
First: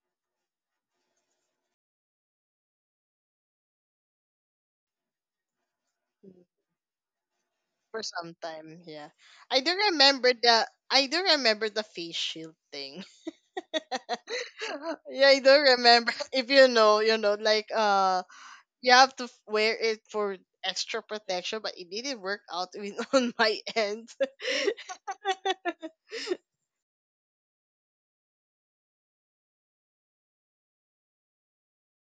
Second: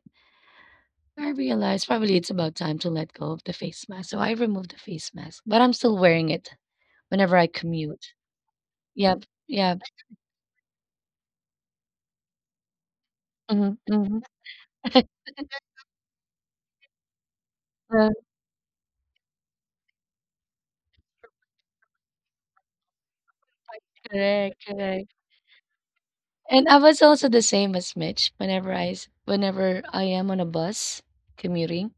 Speaker 1: I realized probably it's about time to let go of the face mask. So I removed the face mask, but I'm still wearing it whenever I
Speaker 2: For
Speaker 1: commute.
Speaker 2: some time, yeah.
Speaker 1: Yep. Yeah.
Speaker 2: I do remember the face shield thing.
Speaker 1: Hmm, hmm.
Speaker 2: Yeah, I do remember. If you know, you know, like, you have to wear it for extra protection, but it didn't work out in, on my end.
Speaker 1: Correct. Correct. And I was also the same as Mitch whenever whenever I am on a bus commuting.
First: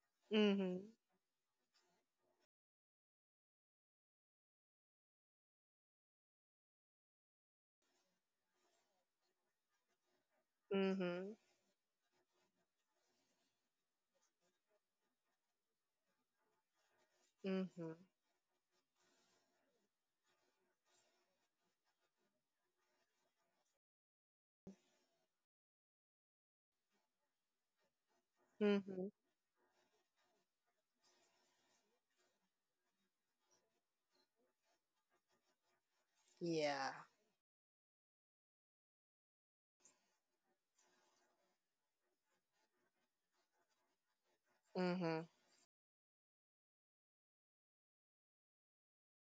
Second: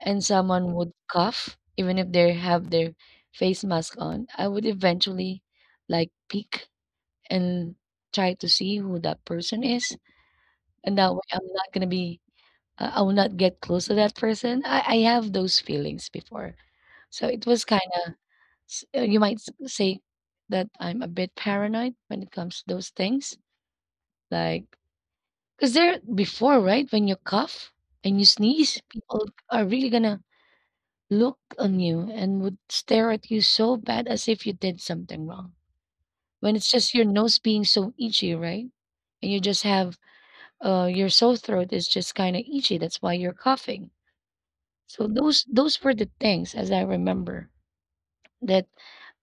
Speaker 1: And someone
Speaker 2: Mhm.
Speaker 1: would cough even if they have their face mask on, I would eventually like peek and try to see who that person is, and that way
Speaker 2: Mhm.
Speaker 1: I'm not going to be, I will not get close to that person. I have those feelings before, so it was kind
Speaker 2: Mhm.
Speaker 1: of, you might say that I'm a bit paranoid when it comes to those things, like because there before, right, when you cough and you sneeze,
Speaker 2: Mhm.
Speaker 1: people are really gonna look on you and would stare at you so bad as if you did something wrong. When it's
Speaker 2: Yeah.
Speaker 1: just your nose being so itchy, right? And you just have your sore throat is just kind of itchy. That's why you're coughing. So
Speaker 2: Mhm.
Speaker 1: those were the things as I remember that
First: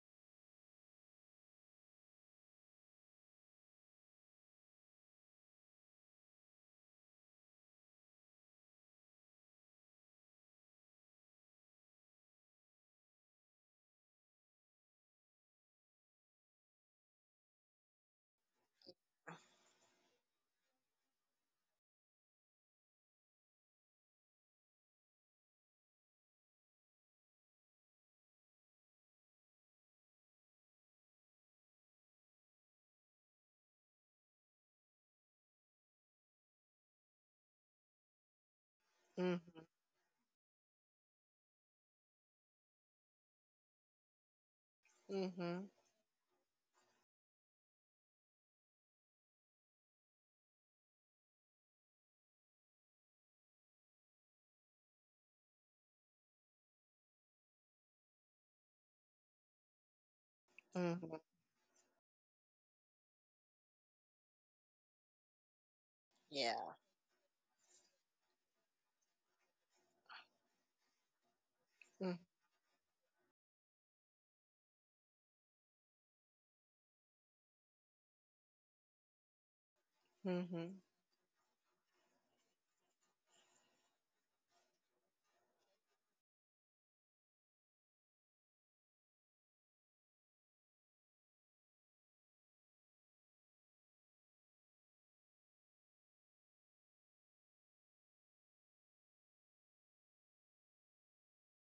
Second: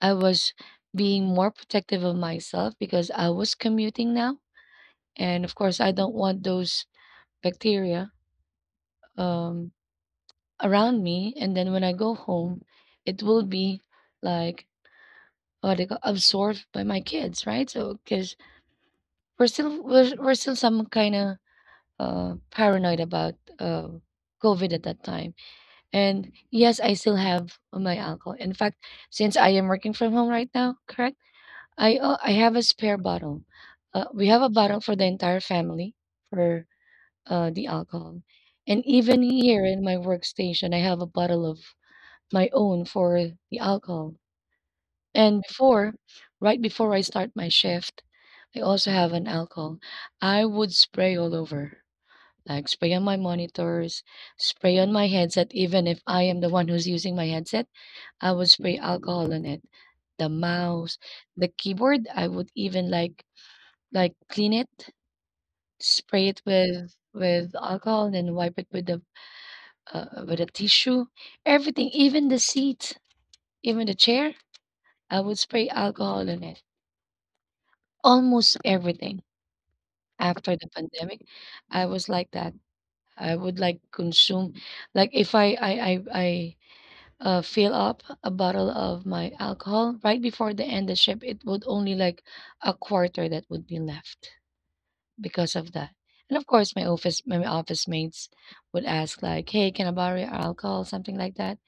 Speaker 1: I was being more protective of myself because I was commuting now. And of course, I don't want those bacteria um, around me. And then when I go home, it will be like what they you call absorbed by my kids, right? So, because we're still some kind of paranoid about COVID at that time. And yes, I still have my alcohol. In fact, since I am working from home right now, correct? I have a spare bottle. We have a bottle for the entire family for the alcohol, and even
Speaker 2: Mhm.
Speaker 1: here in my workstation, I have a bottle of my own for the alcohol. And
Speaker 2: Mhm.
Speaker 1: before right before I start my shift, I also have an alcohol. I would spray all over, like spray on my monitors, spray on my headset, even if I am the one who's using my headset, I would spray alcohol on it. The mouse,
Speaker 2: Mhm.
Speaker 1: the keyboard, I would even like clean it, spray it
Speaker 2: Yeah.
Speaker 1: with alcohol, and then wipe it with the with a tissue. Everything, even the seat, even the chair, I would spray alcohol on it. Almost everything. After the
Speaker 2: Mhm.
Speaker 1: pandemic, I was like that. I would like consume, like if I fill up a bottle of my alcohol right before the end of ship, it would only like a quarter that would be left because of that. And of course, my office mates would ask like, "Hey, can I borrow your alcohol?" Something like that,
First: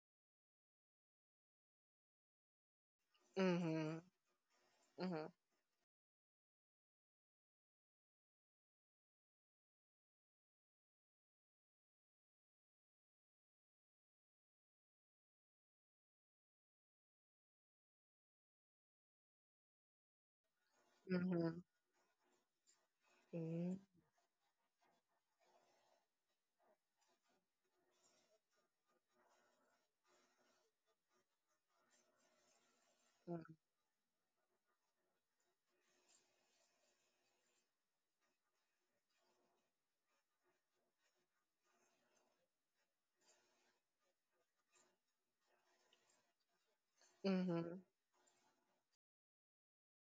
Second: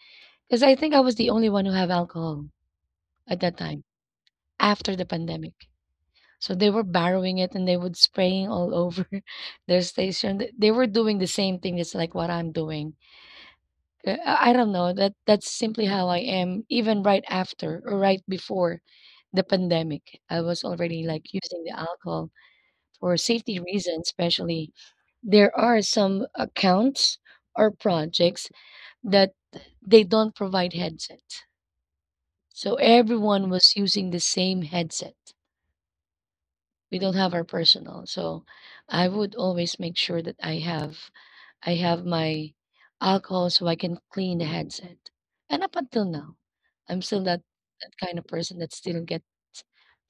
Speaker 1: because I think I was the only one who have alcohol at that time
Speaker 2: Mhm.
Speaker 1: after the
Speaker 2: Mhm.
Speaker 1: pandemic. So they were borrowing it and they would spraying all over their station. They were doing the same thing. It's like what I'm doing. I don't know. That's simply how I am. Even right after or right before the pandemic, I was already like
Speaker 2: Mhm.
Speaker 1: using the alcohol for safety
Speaker 2: Mm-hmm.
Speaker 1: reasons, especially there are some accounts or projects that they don't provide headsets, so
Speaker 2: Mm.
Speaker 1: everyone was using the same headset. We don't have our personal. So I would always make sure that I have my alcohol so I can clean the headset. And up until now, I'm still
Speaker 2: Mhm.
Speaker 1: that kind of person that still gets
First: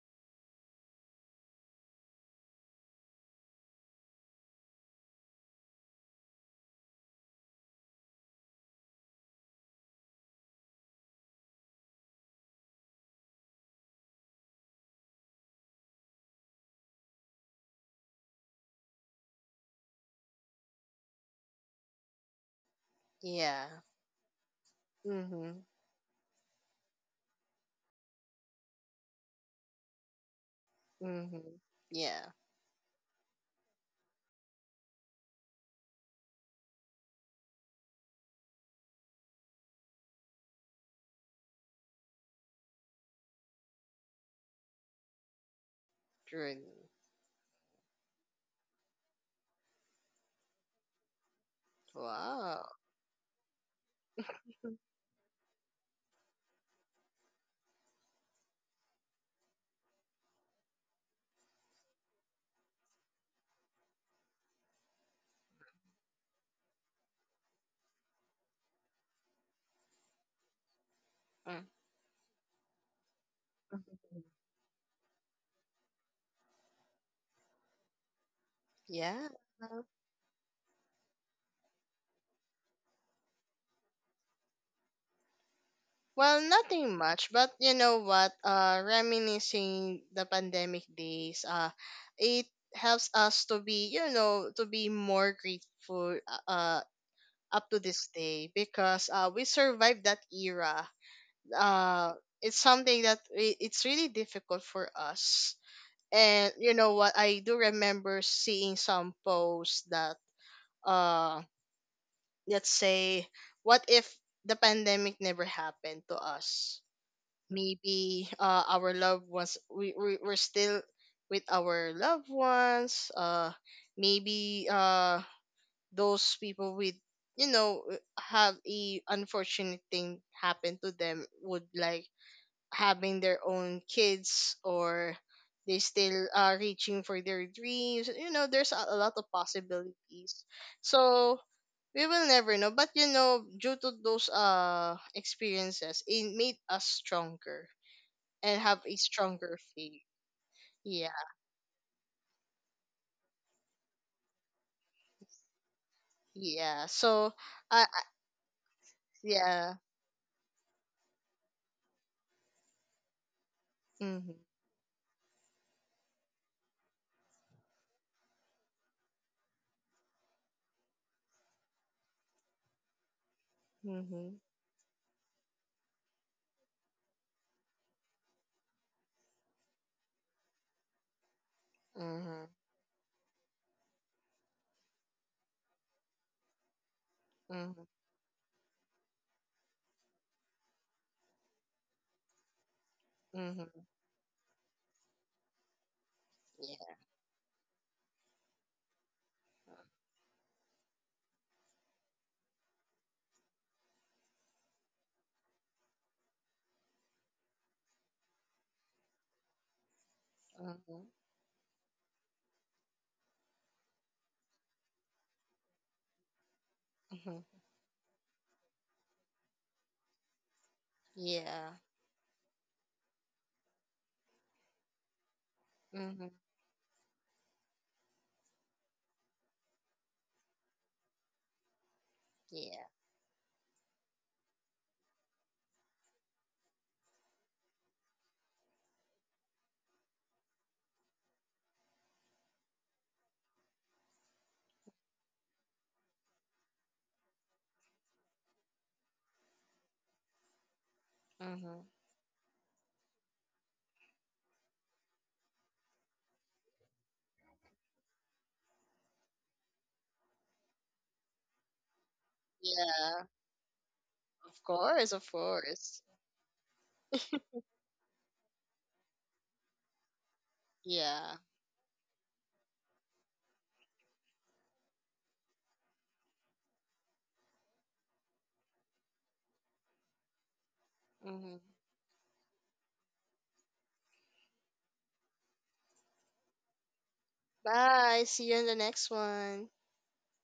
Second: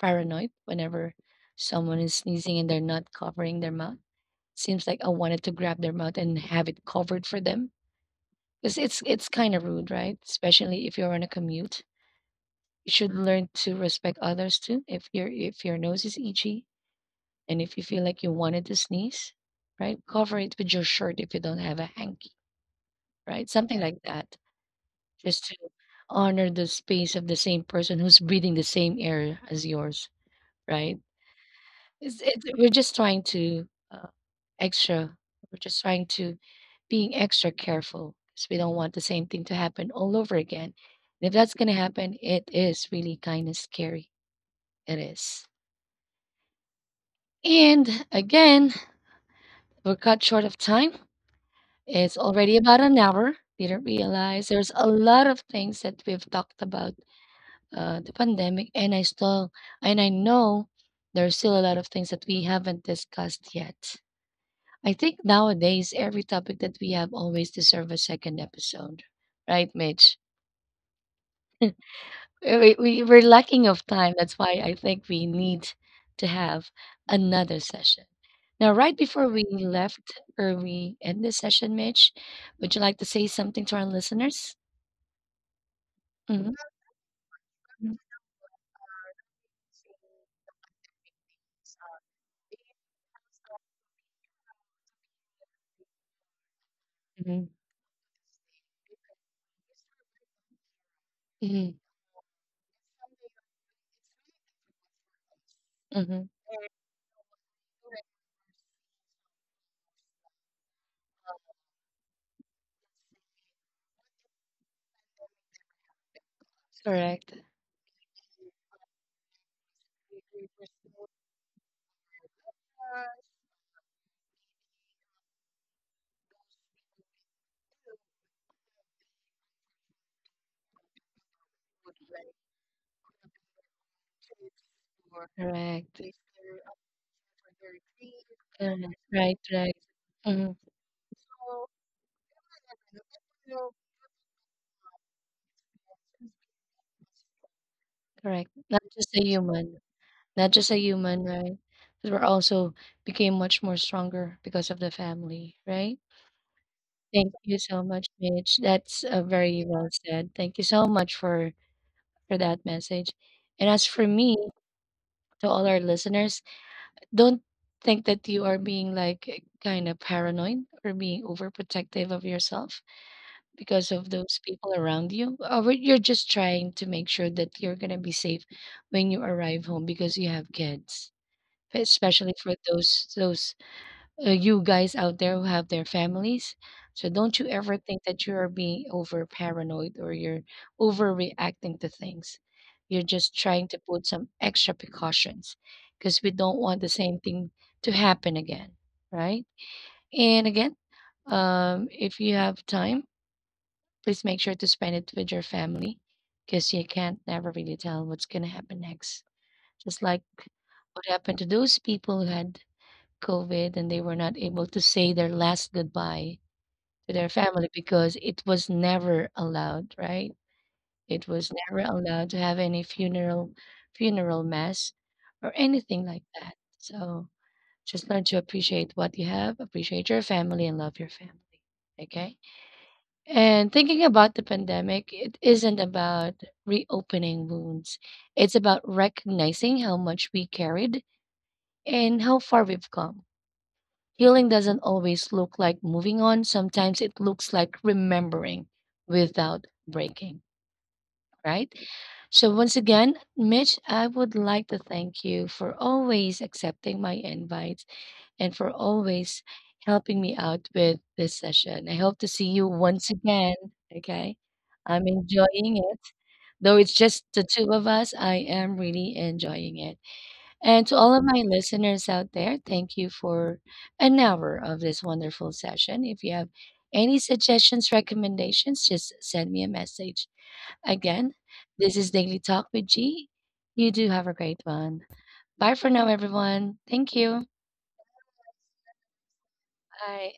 Speaker 1: paranoid whenever someone is sneezing and they're not covering their mouth. Seems like I wanted to grab their mouth and have it covered for them. Because it's kind of rude, right? Especially if you're on a commute. You should learn to respect others too. If your nose is itchy, and if you feel like you wanted to sneeze, right, cover it with your shirt if you don't have a hanky, right?
Speaker 2: Yeah.
Speaker 1: Something, yeah, like that, just to
Speaker 2: Mhm.
Speaker 1: honor the space of the same person who's breathing the same air as yours, right?
Speaker 2: Mhm. Yeah.
Speaker 1: We're just trying to extra, we're just trying to being extra careful because we don't want the same thing to happen all over again. And if that's going to happen, it is really kind of scary. It is.
Speaker 2: True.
Speaker 1: And again, we're cut short of time. It's already
Speaker 2: Wow.
Speaker 1: about an hour. Didn't realize there's a lot of things that we've talked about, the pandemic, and I know there's still a lot of things that we haven't discussed yet. I think nowadays every topic that we have always deserve a second episode, right, Mitch?
Speaker 2: Mm,
Speaker 1: We're lacking of
Speaker 2: mhm.
Speaker 1: time. That's why I think we need to have another session. Now, right before
Speaker 2: Yeah.
Speaker 1: we left or we end this session, Mitch, would you like to say something to our listeners?
Speaker 2: Well,
Speaker 1: Mhm.
Speaker 2: nothing much, but you know what? Reminiscing the pandemic days, it helps us to be, you know, to be more grateful,
Speaker 1: Mhm.
Speaker 2: up to this day, because we survived that era.
Speaker 1: Mhm.
Speaker 2: uh it's something that it's really difficult for us.
Speaker 1: Mhm.
Speaker 2: And you know what, I do remember seeing some posts that uh let's say, what if the pandemic never happened to us.
Speaker 1: Correct.
Speaker 2: Maybe our loved ones, we're still with our loved ones. Maybe those people with, you know, have a unfortunate thing happen to them, would like having their own kids, or they
Speaker 1: Correct. They.
Speaker 2: still are reaching for their dreams. You know, there's a lot of
Speaker 1: Right. Right.
Speaker 2: possibilities.
Speaker 1: Mhm.
Speaker 2: So we will never know. But you know, due to those experiences, it made us stronger
Speaker 1: Correct.
Speaker 2: and have
Speaker 1: Not
Speaker 2: a
Speaker 1: just a
Speaker 2: stronger
Speaker 1: human.
Speaker 2: faith.
Speaker 1: Not just a
Speaker 2: Yeah.
Speaker 1: human. Right. But we're also became much more stronger because of the family. Right.
Speaker 2: Yeah, so
Speaker 1: Thank you
Speaker 2: i
Speaker 1: so
Speaker 2: I-
Speaker 1: much, Mitch. That's very
Speaker 2: yeah.
Speaker 1: well said. Thank you so much for that message. And as for
Speaker 2: Mm-hmm.
Speaker 1: me, to all our listeners, don't think that you are being like eh, kind of paranoid or being overprotective of yourself because of
Speaker 2: Mm-hmm.
Speaker 1: those people around you. Or you're just trying to make sure that you're going to be safe when you arrive home because you have kids, especially
Speaker 2: Mm-hmm.
Speaker 1: for those you guys out there who have their families. So don't you
Speaker 2: Mm-hmm.
Speaker 1: ever think that you are being over paranoid or you're overreacting to things. You're just
Speaker 2: Hmm.
Speaker 1: trying to put some extra precautions because we don't want the
Speaker 2: Yeah.
Speaker 1: same thing to happen again, right? And again, if you have time, please make sure to spend it with your family because you can't never really tell what's going to happen next. Just like
Speaker 2: Mm-hmm.
Speaker 1: what happened to those people who had COVID and they were not able to say their last goodbye to their
Speaker 2: Hmm.
Speaker 1: family because it was never allowed, right? It was
Speaker 2: Yeah.
Speaker 1: never allowed to have any funeral mass or anything like
Speaker 2: Mm-hmm.
Speaker 1: that. So just learn to appreciate what you have, appreciate your family and love your family. Okay?
Speaker 2: Yeah.
Speaker 1: And thinking about the pandemic, it isn't about reopening wounds. It's about recognizing how much we carried and how far we've come. Healing doesn't always look like moving on. Sometimes it looks like remembering without breaking, right?
Speaker 2: Mm-hmm.
Speaker 1: So, once again, Mitch, I would like to thank you for always accepting my invites and for always helping me out with this session. I hope to see you once
Speaker 2: Yeah.
Speaker 1: again. Okay.
Speaker 2: Of
Speaker 1: I'm
Speaker 2: course, of
Speaker 1: enjoying
Speaker 2: course.
Speaker 1: it. Though it's just the two of us, I am really enjoying it. And to all of
Speaker 2: Yeah.
Speaker 1: my listeners out there, thank you for an hour of this wonderful session. If you have any suggestions, recommendations, just send me a message. Again,
Speaker 2: Hmm.
Speaker 1: this is Daily Talk with G. You do have a great one. Bye for now, everyone. Thank you.
Speaker 2: Bye. See you in the next one.
Speaker 1: Bye.